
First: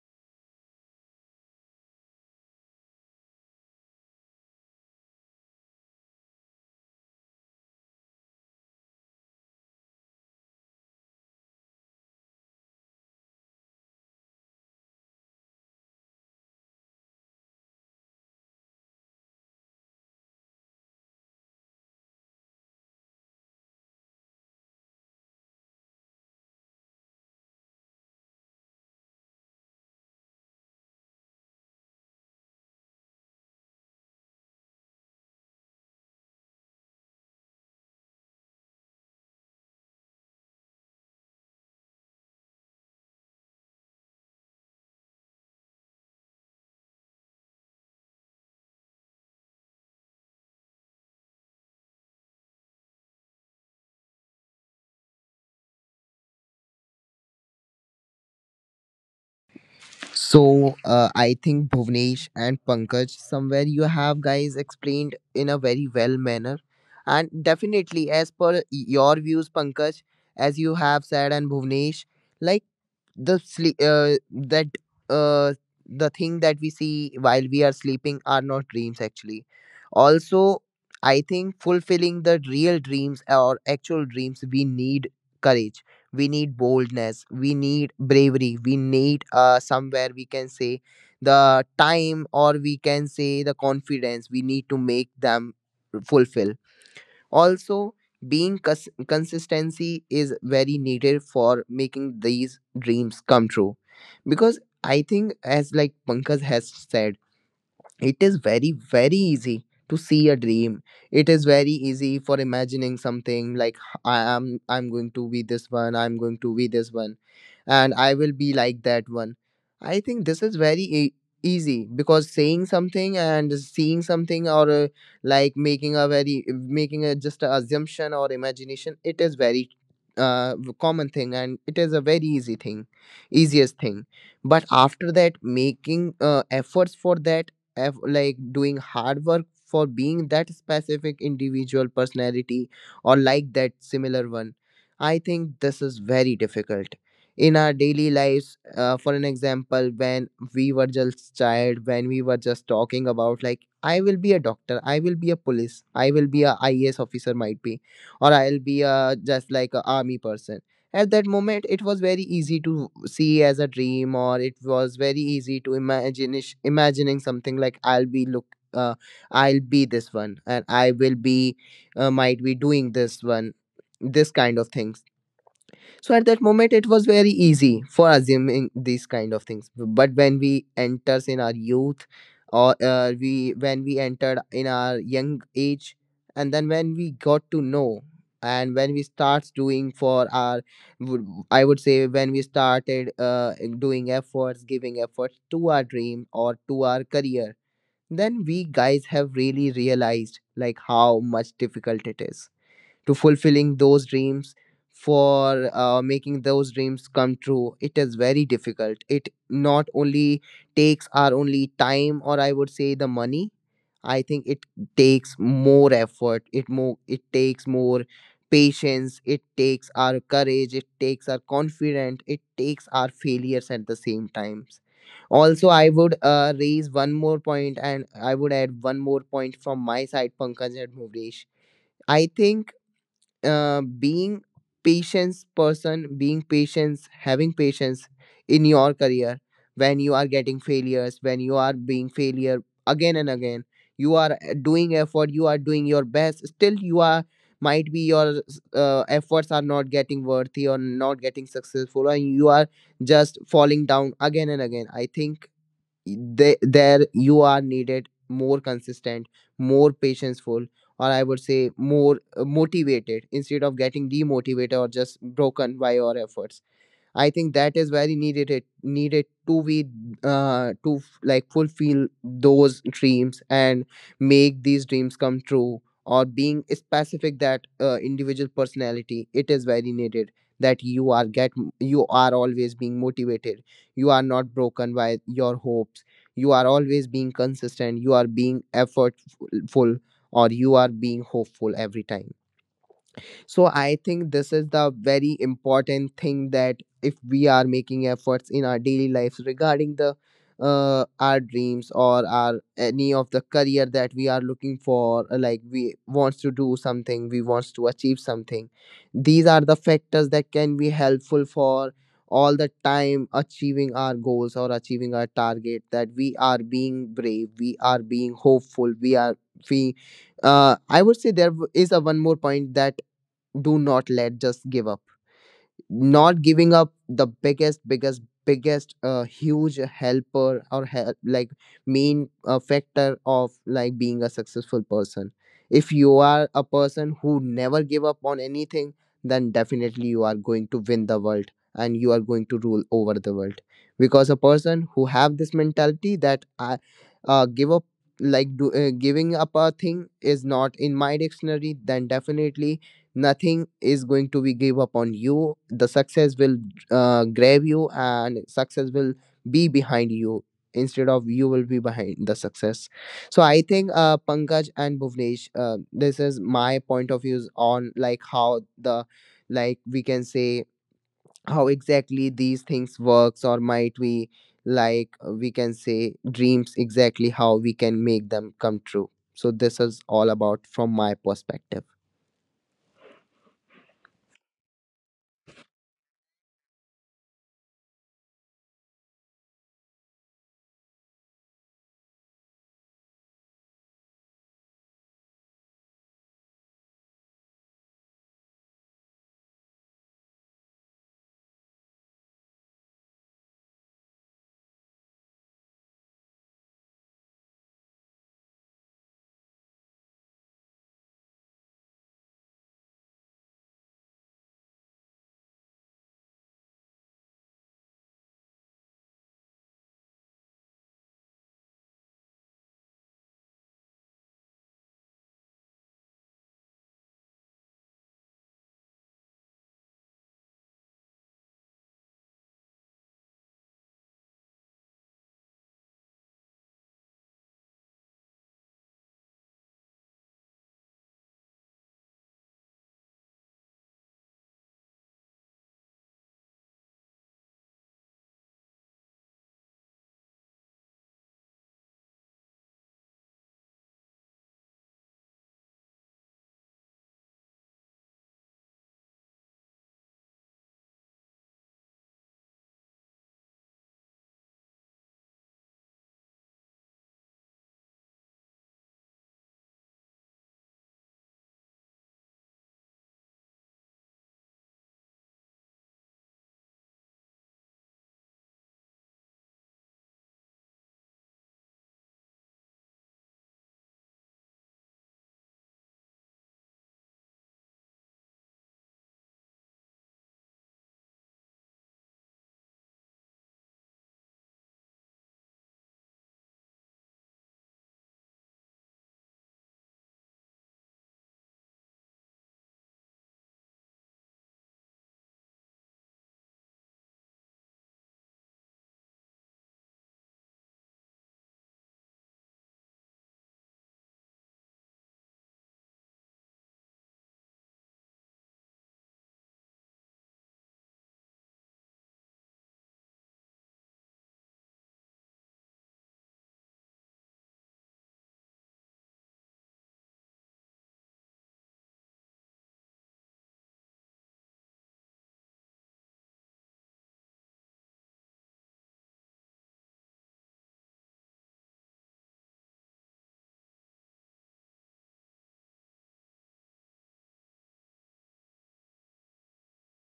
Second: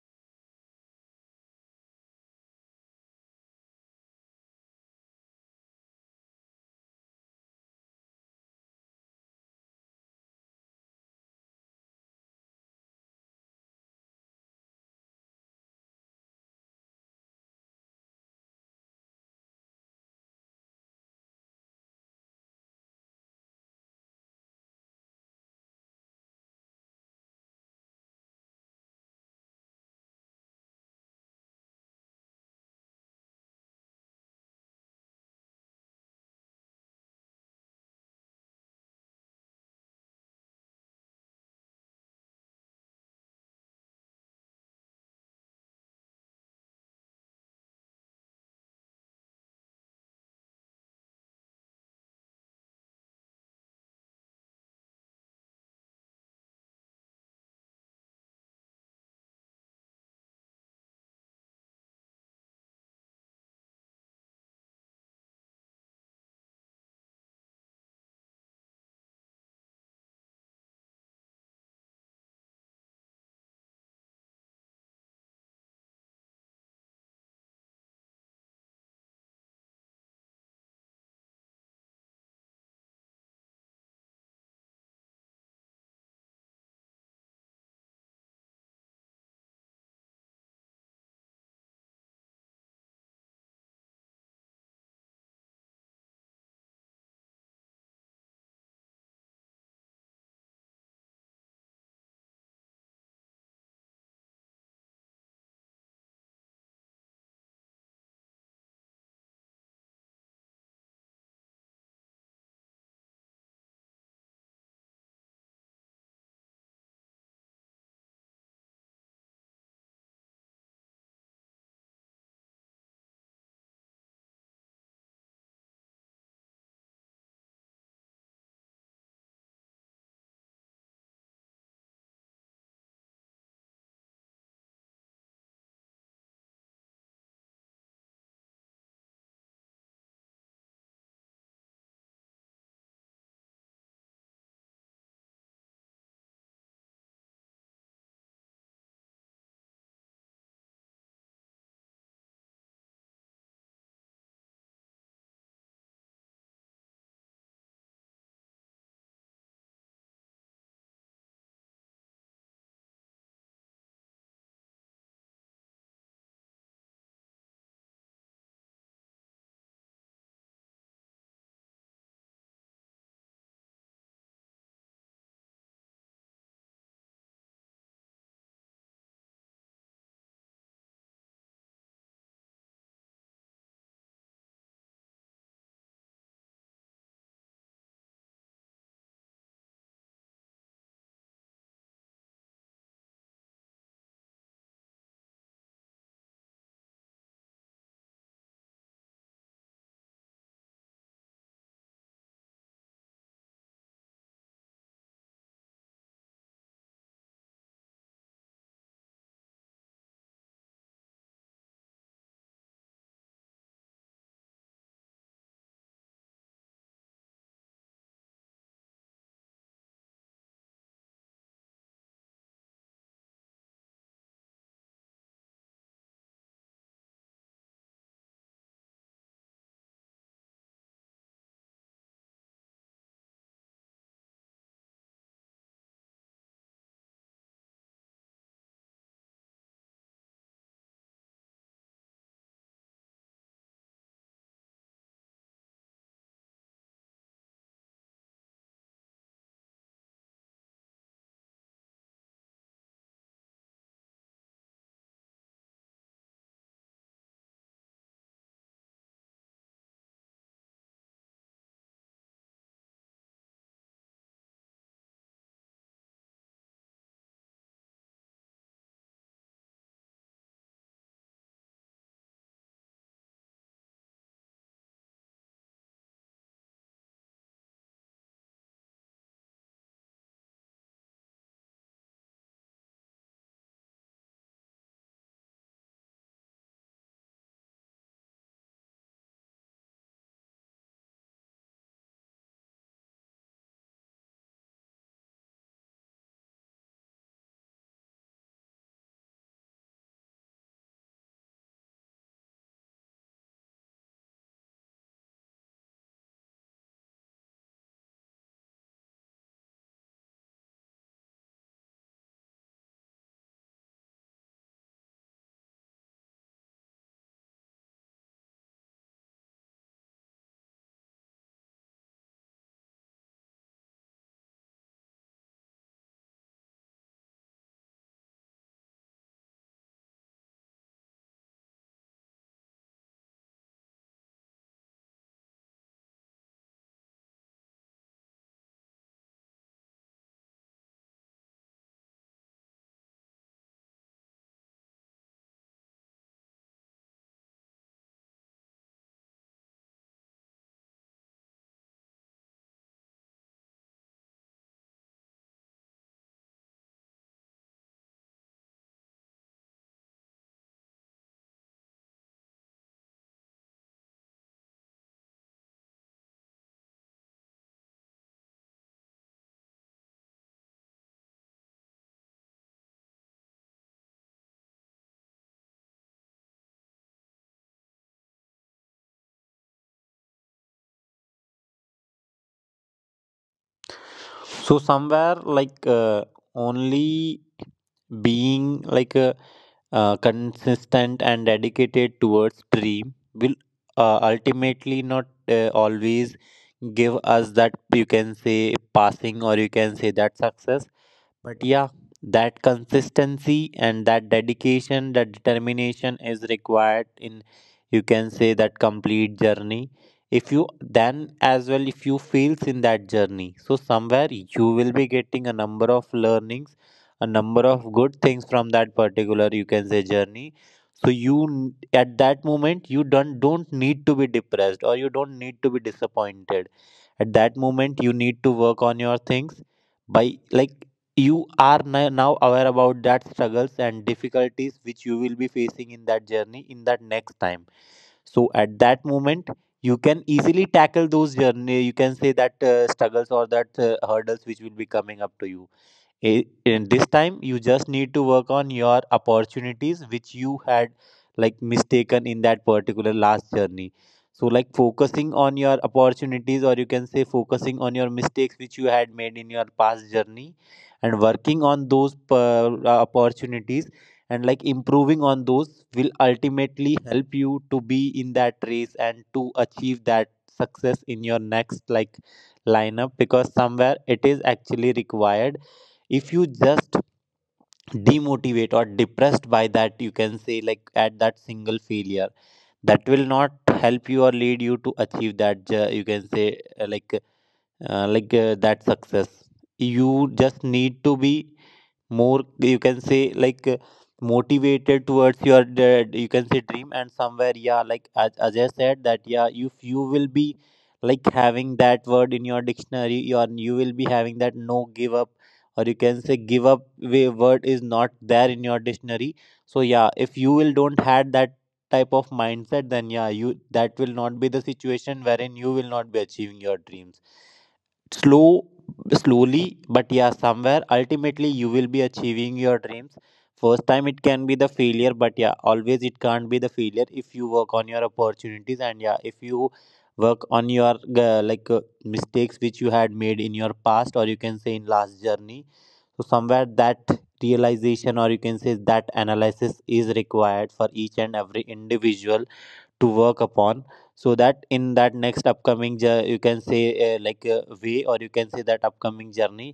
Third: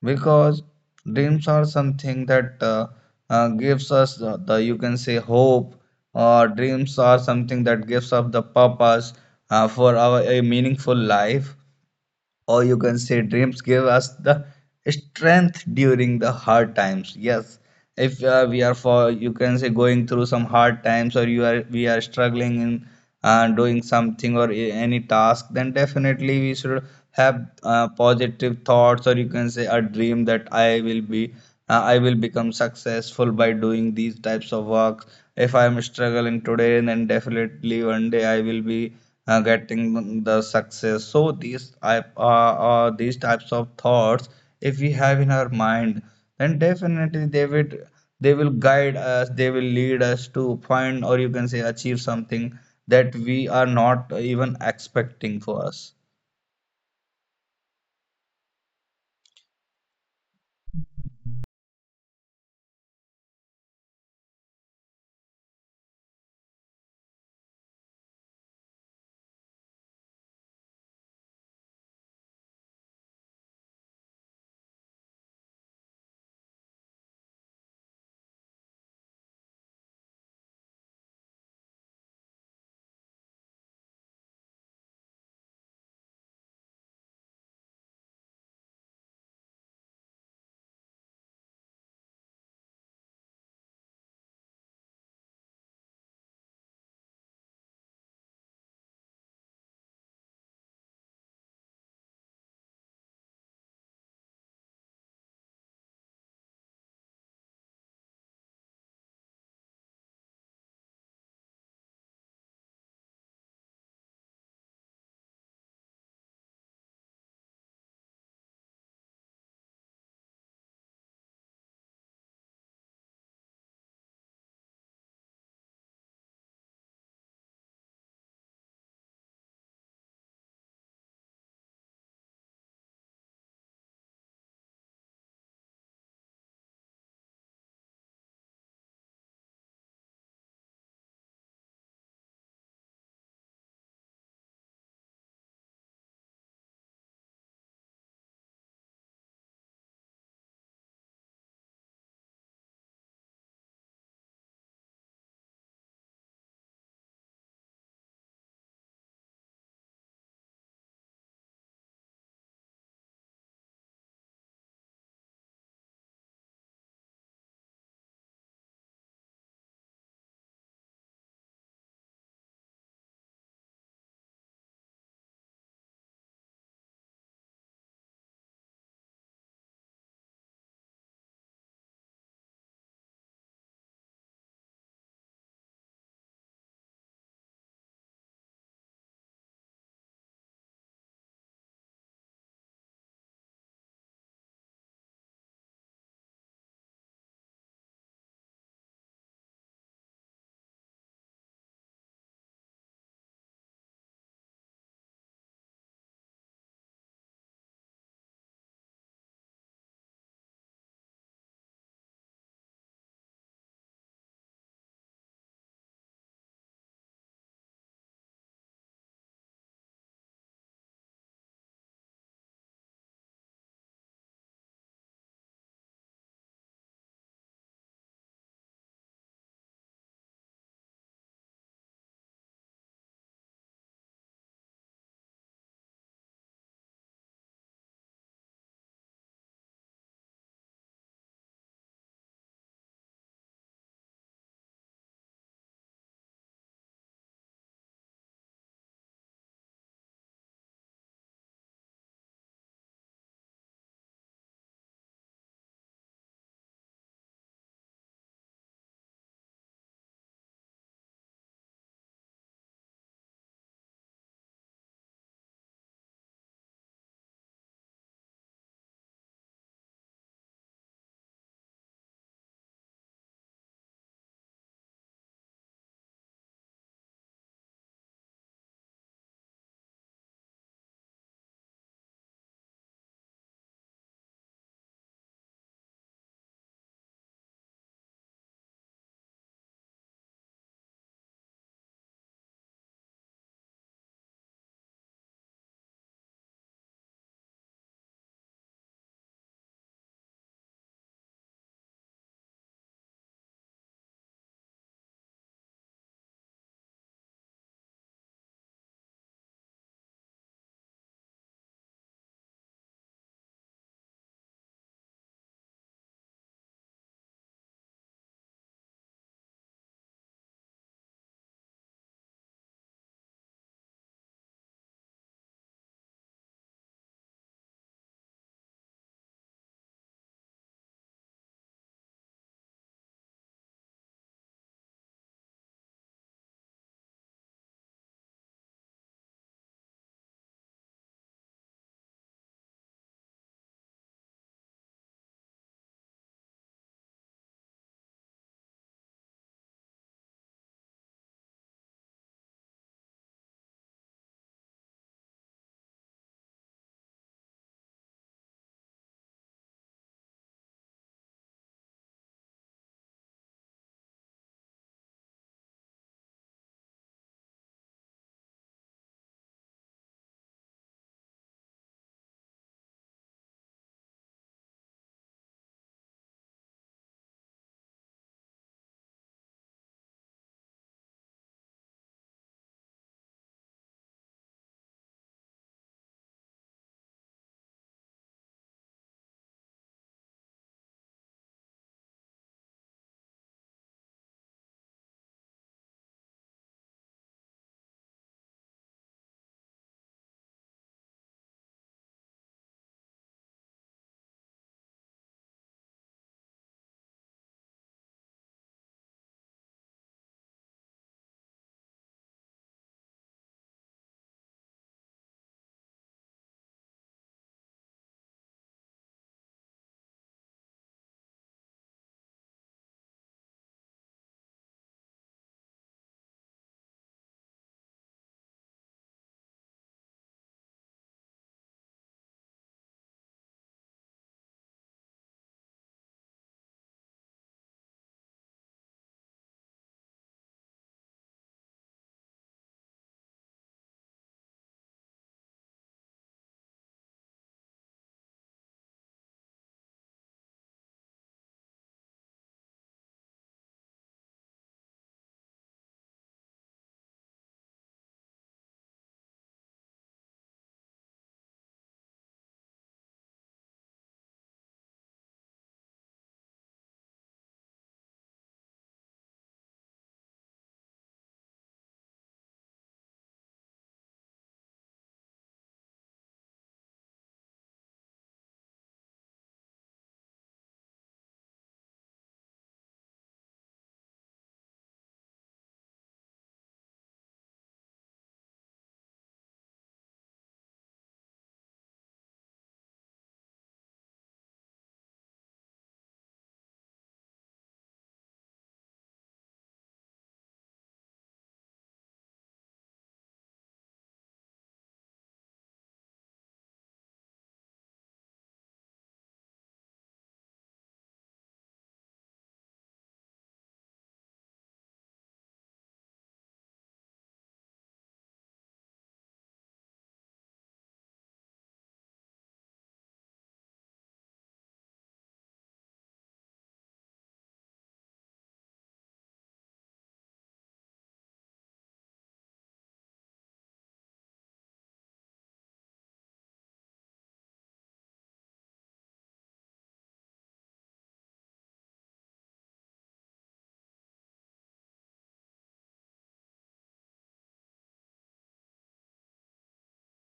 Speaker 3: Because dreams are something that gives us the you can say hope. Or dreams are something that gives us the purpose for our a meaningful life or you can say dreams give us the strength during the hard times. Yes, if we are for you can say going through some hard times or you are we are struggling in doing something or any task, then definitely we should have positive thoughts or you can say a dream that I will be I will become successful by doing these types of work. If I am struggling today, then definitely one day I will be getting the success. So these these types of thoughts if we have in our mind, then definitely they will guide us, they will lead us to find or you can say achieve something that we are not even expecting for us.
Speaker 2: So I think Bhuvnesh and Pankaj, somewhere you have guys explained in a very well manner, and definitely as per your views, Pankaj, as you have said, and Bhuvnesh, like the sleep uh, that uh, the thing that we see while we are sleeping are not dreams actually. Also, I think fulfilling the real dreams or actual dreams, we need courage, we need boldness, we need bravery, we need, somewhere we can say, the time, or we can say, the confidence, we need to make them fulfill. Also, being consistency is very needed for making these dreams come true. Because I think, as like Pankaj has said, it is very, very easy to see a dream. It is very easy for imagining something like, I'm going to be this one, I'm going to be this one, and I will be like that one. I think this is very easy, because saying something and seeing something, or like making a just a assumption or imagination, it is very common thing, and it is a very easy thing, easiest thing. But after that, making efforts for that, like doing hard work for being that specific individual personality, or like that similar one, I think this is very difficult. In our daily lives, for an example, when we were just child, when we were just talking about like, I will be a doctor, I will be a police, I will be a IAS officer, might be, or I'll be a just like a army person. At that moment, it was very easy to see as a dream, or it was very easy to imagine, imagining something like, I'll be look, uh, I'll be this one, and I will be, might be doing this one, this kind of things. So at that moment, it was very easy for assuming these kind of things. But when we enters in our youth, or we when we entered in our young age, and then when we got to know, and when we starts doing for our, I would say when we started doing efforts, giving efforts to our dream or to our career, then we guys have really realized like how much difficult it is to fulfilling those dreams. For making those dreams come true, it is very difficult. It not only takes our only time, or I would say the money. I think it takes more effort, it takes more patience, it takes our courage, it takes our confidence, it takes our failures at the same times. Also, I would raise one more point, and I would add one more point from my side, Pankaj and Bhuvnesh. I think being patience person, being patience, having patience in your career, when you are getting failures, when you are being failure again and again, you are doing effort, you are doing your best, still you are might be your efforts are not getting worthy or not getting successful, and you are just falling down again and again. I think there you are needed more consistent, more patientful, or I would say more motivated, instead of getting demotivated or just broken by your efforts. I think that is very needed, it needed to be like fulfill those dreams and make these dreams come true, or being specific that individual personality. It is very needed that you are always being motivated, you are not broken by your hopes, you are always being consistent, you are being effortful, or you are being hopeful every time. So I think this is the very important thing that if we are making efforts in our daily lives regarding the, our dreams or our any of the career that we are looking for, like we wants to do something, we wants to achieve something, these are the factors that can be helpful for all the time achieving our goals or achieving our target, that we are being brave, we are being hopeful, we are we I would say there is a one more point, that do not let just give up. Not giving up, the biggest biggest biggest huge helper, or help, like main factor of like being a successful person. If you are a person who never give up on anything, then definitely you are going to win the world, and you are going to rule over the world, because a person who have this mentality that I give up, like giving up a thing is not in my dictionary, then definitely nothing is going to be give up on you, the success will grab you, and success will be behind you, instead of you will be behind the success. So I think, Pankaj and Bhuvnesh, this is my point of views on like how the, like we can say, how exactly these things works, or might we, like, we can say, dreams exactly how we can make them come true. So this is all about from my perspective.
Speaker 1: So sometimes uh, only being like a consistent and dedicated towards dream will ultimately not always give us that, you can say, passing, or you can say that success. But yeah, that consistency and that dedication, that determination is required in, you can say, that complete journey. If you then as well, if you fails in that journey, so somewhere you will be getting a number of learnings, a number of good things from that particular, you can say, journey. So you at that moment you don't need to be depressed, or you don't need to be disappointed at that moment. You need to work on your things by like you are now aware about that struggles and difficulties which you will be facing in that journey in that next time. So at that moment, you can easily tackle those journey, you can say that struggles or that hurdles which will be coming up to you. In this time you just need to work on your opportunities which you had like mistaken in that particular last journey. So like focusing on your opportunities, or you can say focusing on your mistakes which you had made in your past journey, and working on those opportunities, and like improving on those will ultimately help you to be in that race and to achieve that success in your next like lineup, because somewhere it is actually required. If you just demotivate or depressed by that, you can say, like at that single failure, that will not help you or lead you to achieve that you can say that success. You just need to be more, you can say, like motivated towards your you can say dream. And somewhere, yeah, like as Ajay said, that yeah, if you will be like having that word in your dictionary, you will be having that no give up, or you can say give up way word is not there in your dictionary. So yeah, if you will don't had that type of mindset, then yeah, you that will not be the situation wherein you will not be achieving your dreams. Slow slowly but yeah, somewhere ultimately you will be achieving your dreams. First time it can be the failure, but yeah, always it can't be the failure if you work on your opportunities. And yeah, if you work on your mistakes which you had made in your past, or you can say in last journey. So somewhere that realization, or you can say that analysis, is required for each and every individual to work upon, so that in that next upcoming you can say way, or you can say that upcoming journey,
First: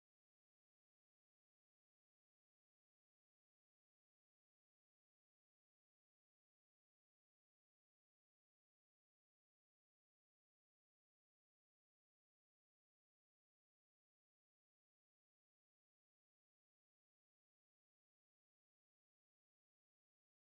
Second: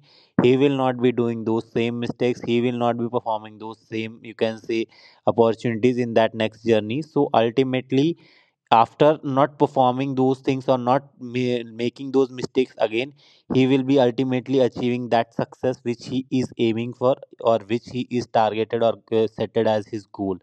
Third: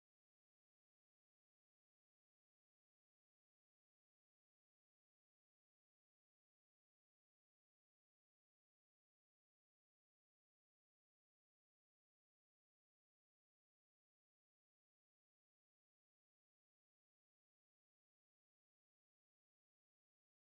Speaker 1: he will not be doing those same mistakes. He will not be performing those same, you can say, opportunities in that next journey. So ultimately, after not performing those things or not making those mistakes again, he will be ultimately achieving that success which he is aiming for, or which he is targeted, or set it as his goal.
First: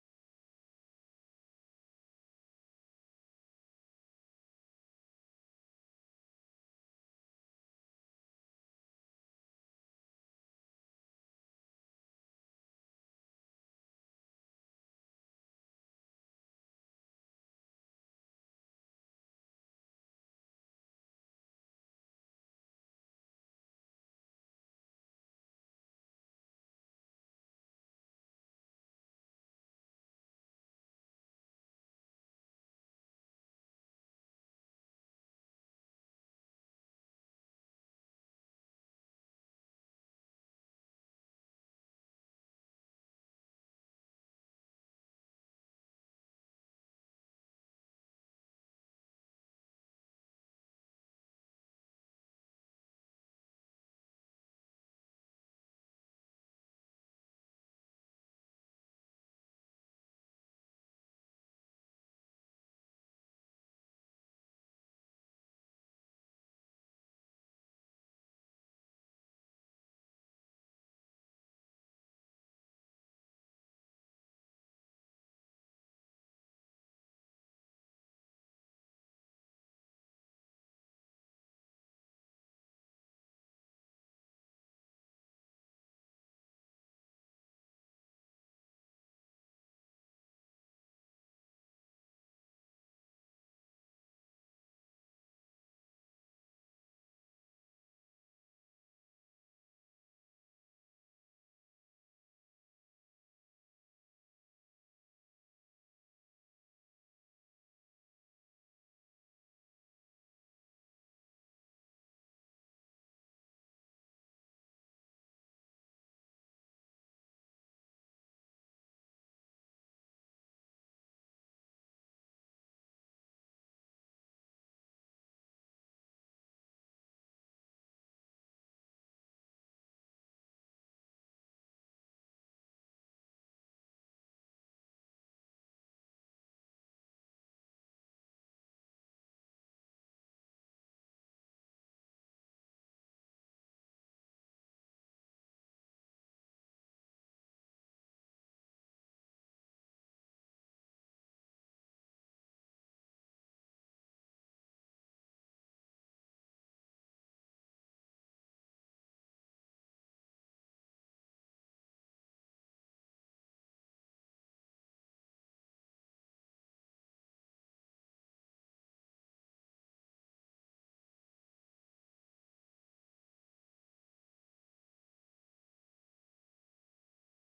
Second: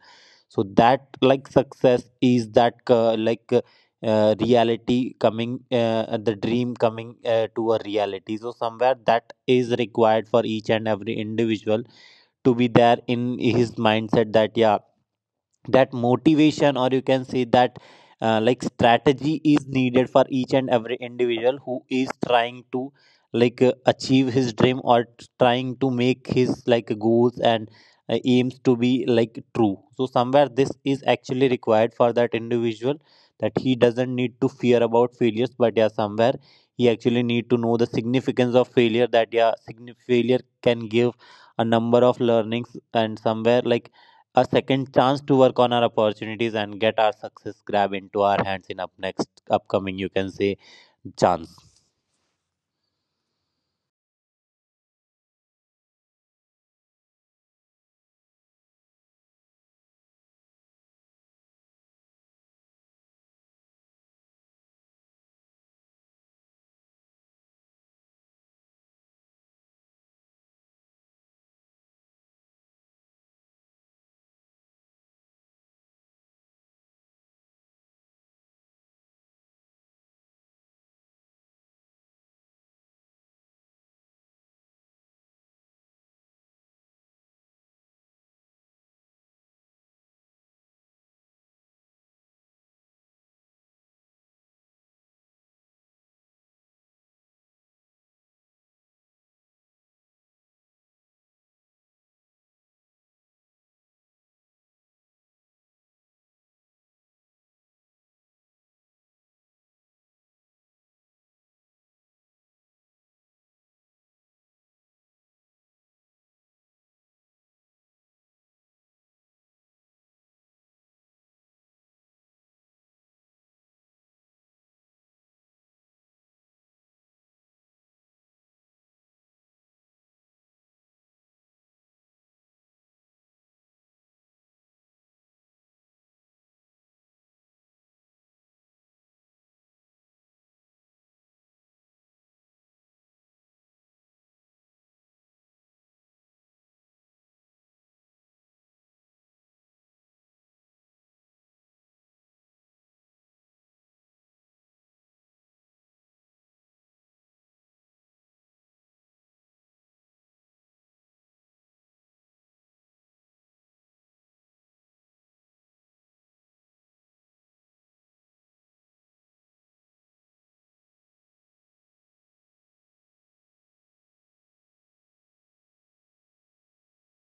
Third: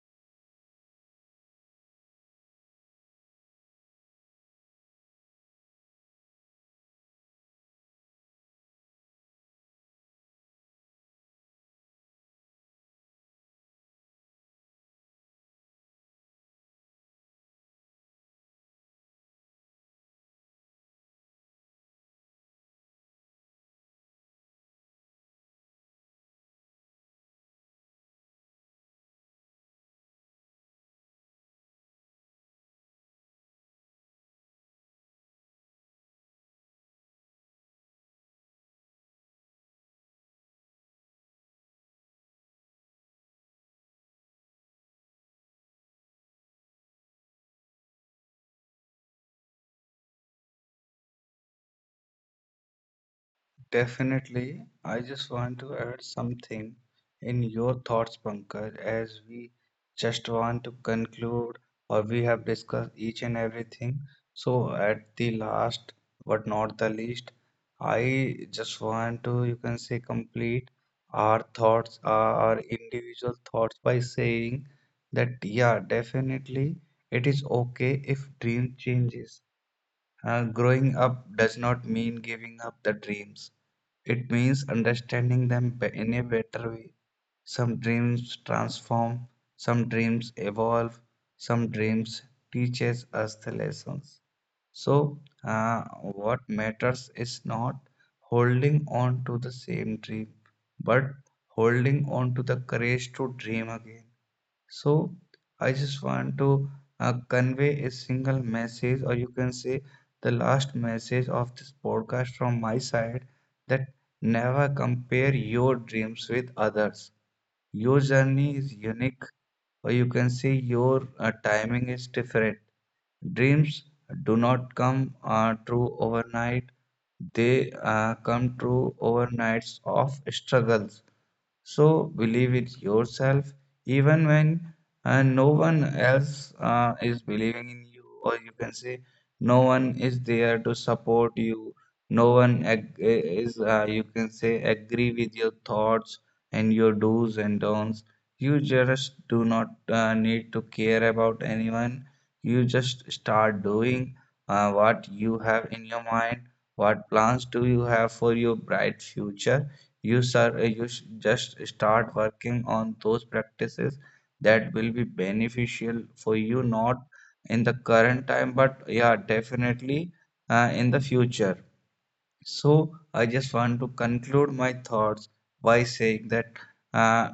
Speaker 1: So that like success is that reality coming, the dream coming to a reality. So somewhere that is required for each and every individual, to be there in his mindset that yeah, that motivation, or you can say that like strategy, is needed for each and every individual who is trying to like achieve his dream, or trying to make his like goals and aims to be like true. So somewhere this is actually required for that individual, that he doesn't need to fear about failures, but yeah, somewhere he actually need to know the significance of failure. That yeah, failure can give a number of learnings and somewhere like a second chance to work on our opportunities and get our success grab into our hands in up next upcoming, you can say, chance.
Speaker 3: Definitely. I just want to add something in your thoughts, Pankaj, as we just want to conclude or we have discussed each and everything. So, at the last but not the least, I just want to, you can say, complete our thoughts, our individual thoughts by saying that, yeah, definitely it is okay if dream changes. Growing up does not mean giving up the dreams. It means understanding them in a better way. Some dreams transform, some dreams evolve, some dreams teaches us the lessons. So, what matters is not holding on to the same dream, but holding on to the courage to dream again. So I just want to convey a single message, or you can say the last message of this podcast from my side that never compare your dreams with others. Your journey is unique, or you can say your timing is different. Dreams do not come true overnight, they come true overnights of struggles, so believe it yourself, even when no one else is believing in you, or you can say no one is there to support you. No one is, you can say, agree with your thoughts and your do's and don'ts. You just do not need to care about anyone. You just start doing what you have in your mind. What plans do you have for your bright future? You, sir, just start working on those practices that will be beneficial for you, not in the current time, but yeah, definitely in the future. So, I just want to conclude my thoughts by saying that. Uh,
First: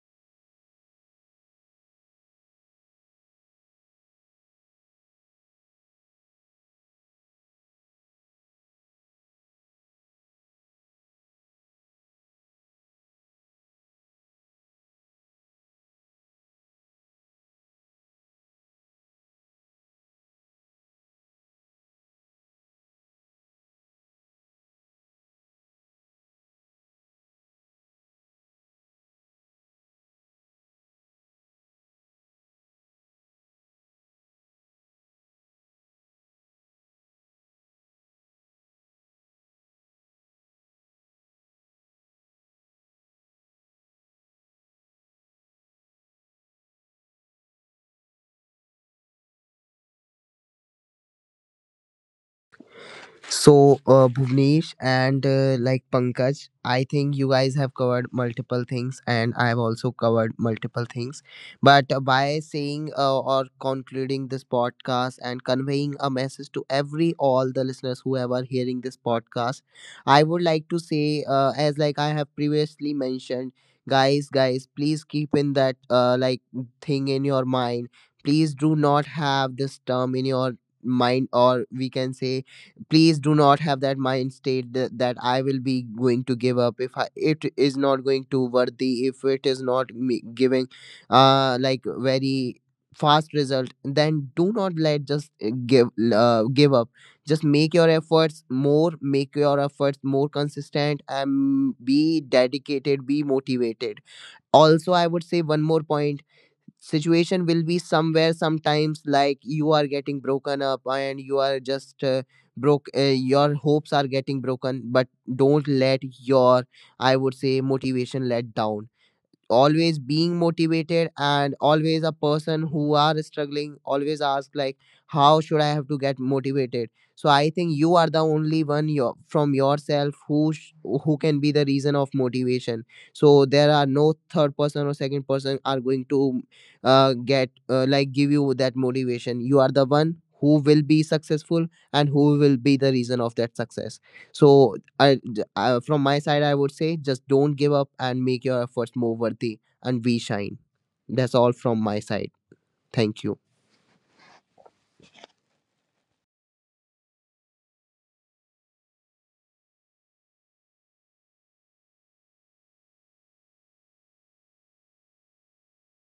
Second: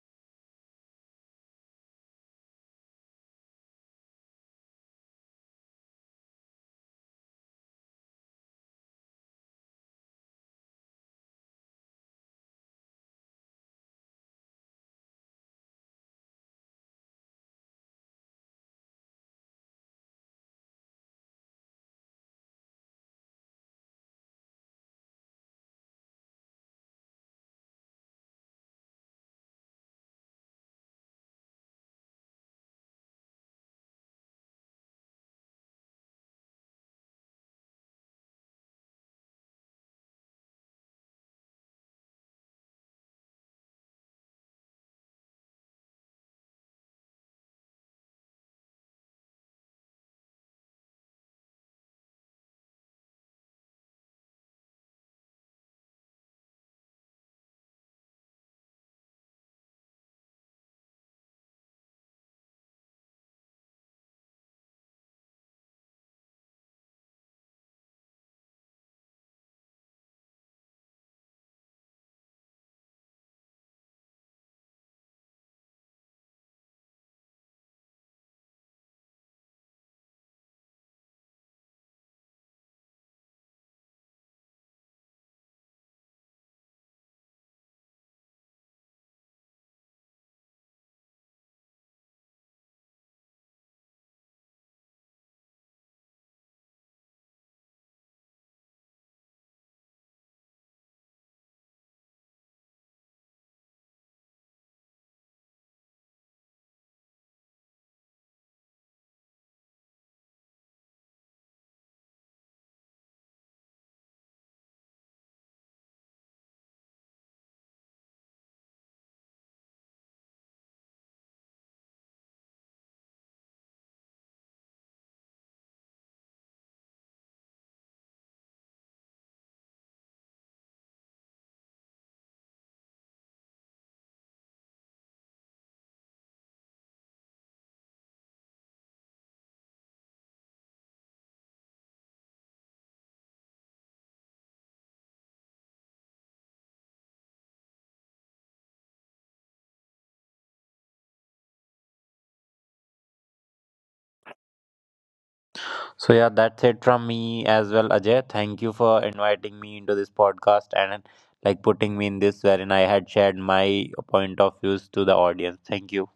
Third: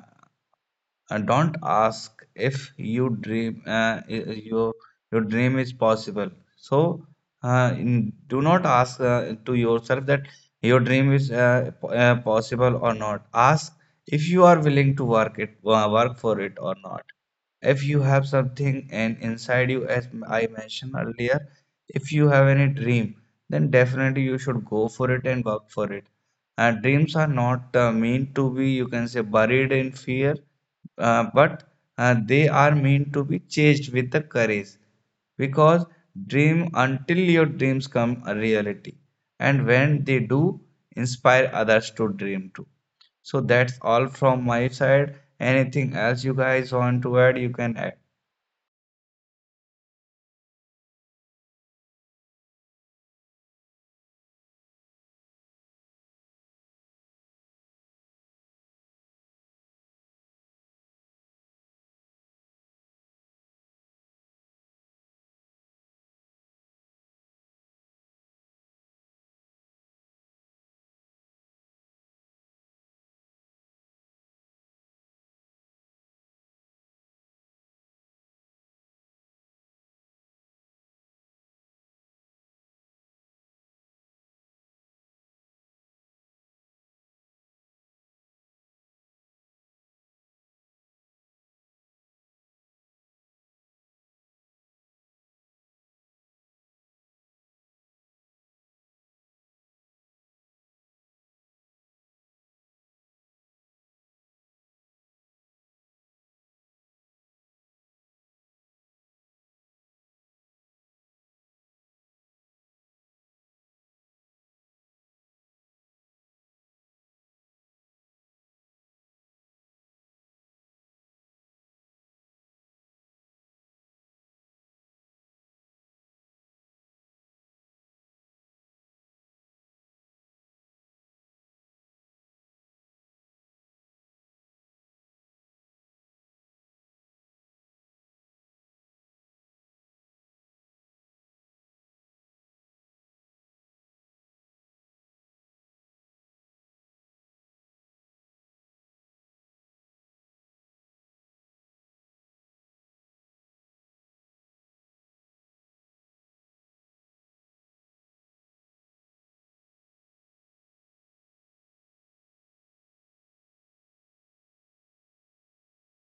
Speaker 3: don't ask if you dream your your dream is possible. So do not ask to yourself that your dream is possible or not. Ask if you are willing to work for it or not. If you have something and inside you, as I mentioned earlier, if you have any dream, then definitely you should go for it and work for it. And dreams are not meant to be you can say buried in fear, but they are meant to be chased with the courage because dream until your dreams come a reality, and when they do, inspire others to dream too. So that's all from my side. Anything else you guys want to add, you can add.
Speaker 2: So, Bhuvnesh and, like Pankaj, I think you guys have covered multiple things, and I've also covered multiple things. But by saying, or concluding this podcast and conveying a message to every all the listeners who are hearing this podcast, I would like to say, as like I have previously mentioned, guys, guys, please keep in that, like, thing in your mind. Please do not have this term in your mind, or we can say, please do not have that mind state that, I will be going to give up, if I, it is not going to worthy, if it is not me giving like very fast result, then do not let just give up. Just make your efforts more, make your efforts more consistent, and be dedicated, be motivated. Also, I would say one more point. Situation will be somewhere sometimes like, you are getting broken up, and you are just broke, your hopes are getting broken, but don't let your, I would say, motivation let down. Always being motivated, and always a person who are struggling always ask like, how should I have to get motivated. So I think you are the only one, your, from yourself, who who can be the reason of motivation. So there are no third person or second person are going to get, like, give you that motivation. You are the one who will be successful and who will be the reason of that success. So from my side, I would say, just don't give up and make your efforts more worthy, and we shine. That's all from my side. Thank you.
Speaker 1: So yeah, that's it from me as well, Ajay. Thank you for inviting me into this podcast and like putting me in this wherein I had shared my point of views to the audience. Thank you.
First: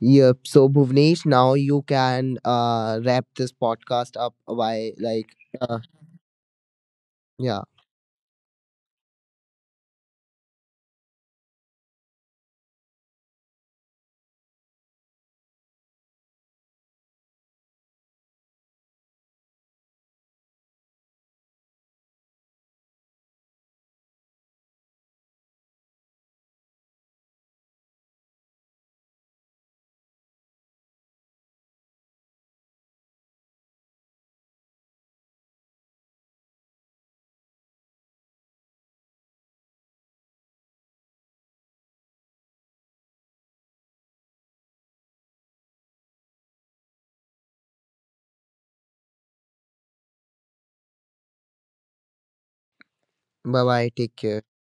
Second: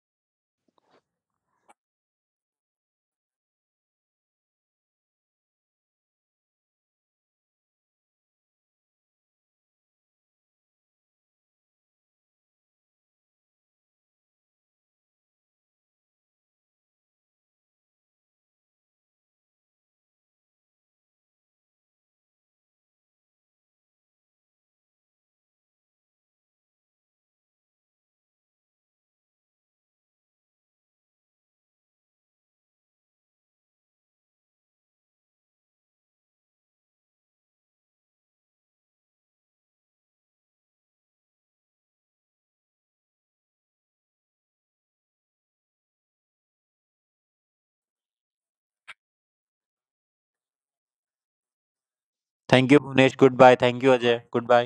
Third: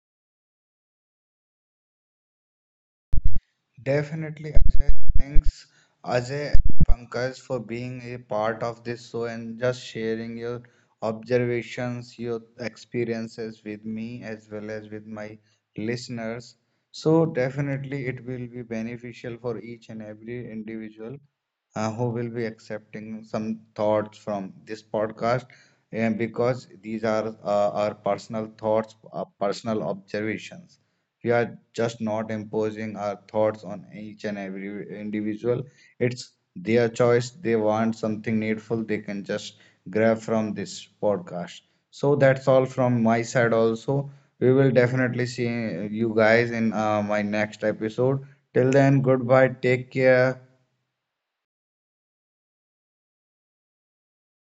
Speaker 2: Yep. So Bhuvnesh, now you can wrap this podcast up
Speaker 3: Definitely, Ajay.
Speaker 2: by
Speaker 3: Thanks,
Speaker 2: uh
Speaker 3: Ajay and Pankaj, for
Speaker 2: yeah.
Speaker 3: being a part of this show and just sharing your observations, your experiences with me as well as with my listeners. So, definitely, it will be beneficial for each and every individual who will be accepting some thoughts from this podcast and because these are our personal thoughts, personal observations, we are just not imposing our thoughts on each and every individual. It's their choice, they want something needful, they can just grab from this podcast. So that's all from my side also. We will definitely see you guys in my next episode. Till then, goodbye, take care.
Speaker 1: Thank you, Bhunesh. Goodbye.
Speaker 2: Bye
Speaker 1: Thank
Speaker 2: bye.
Speaker 1: you,
Speaker 2: Take
Speaker 1: Ajay.
Speaker 2: care.
Speaker 1: Goodbye.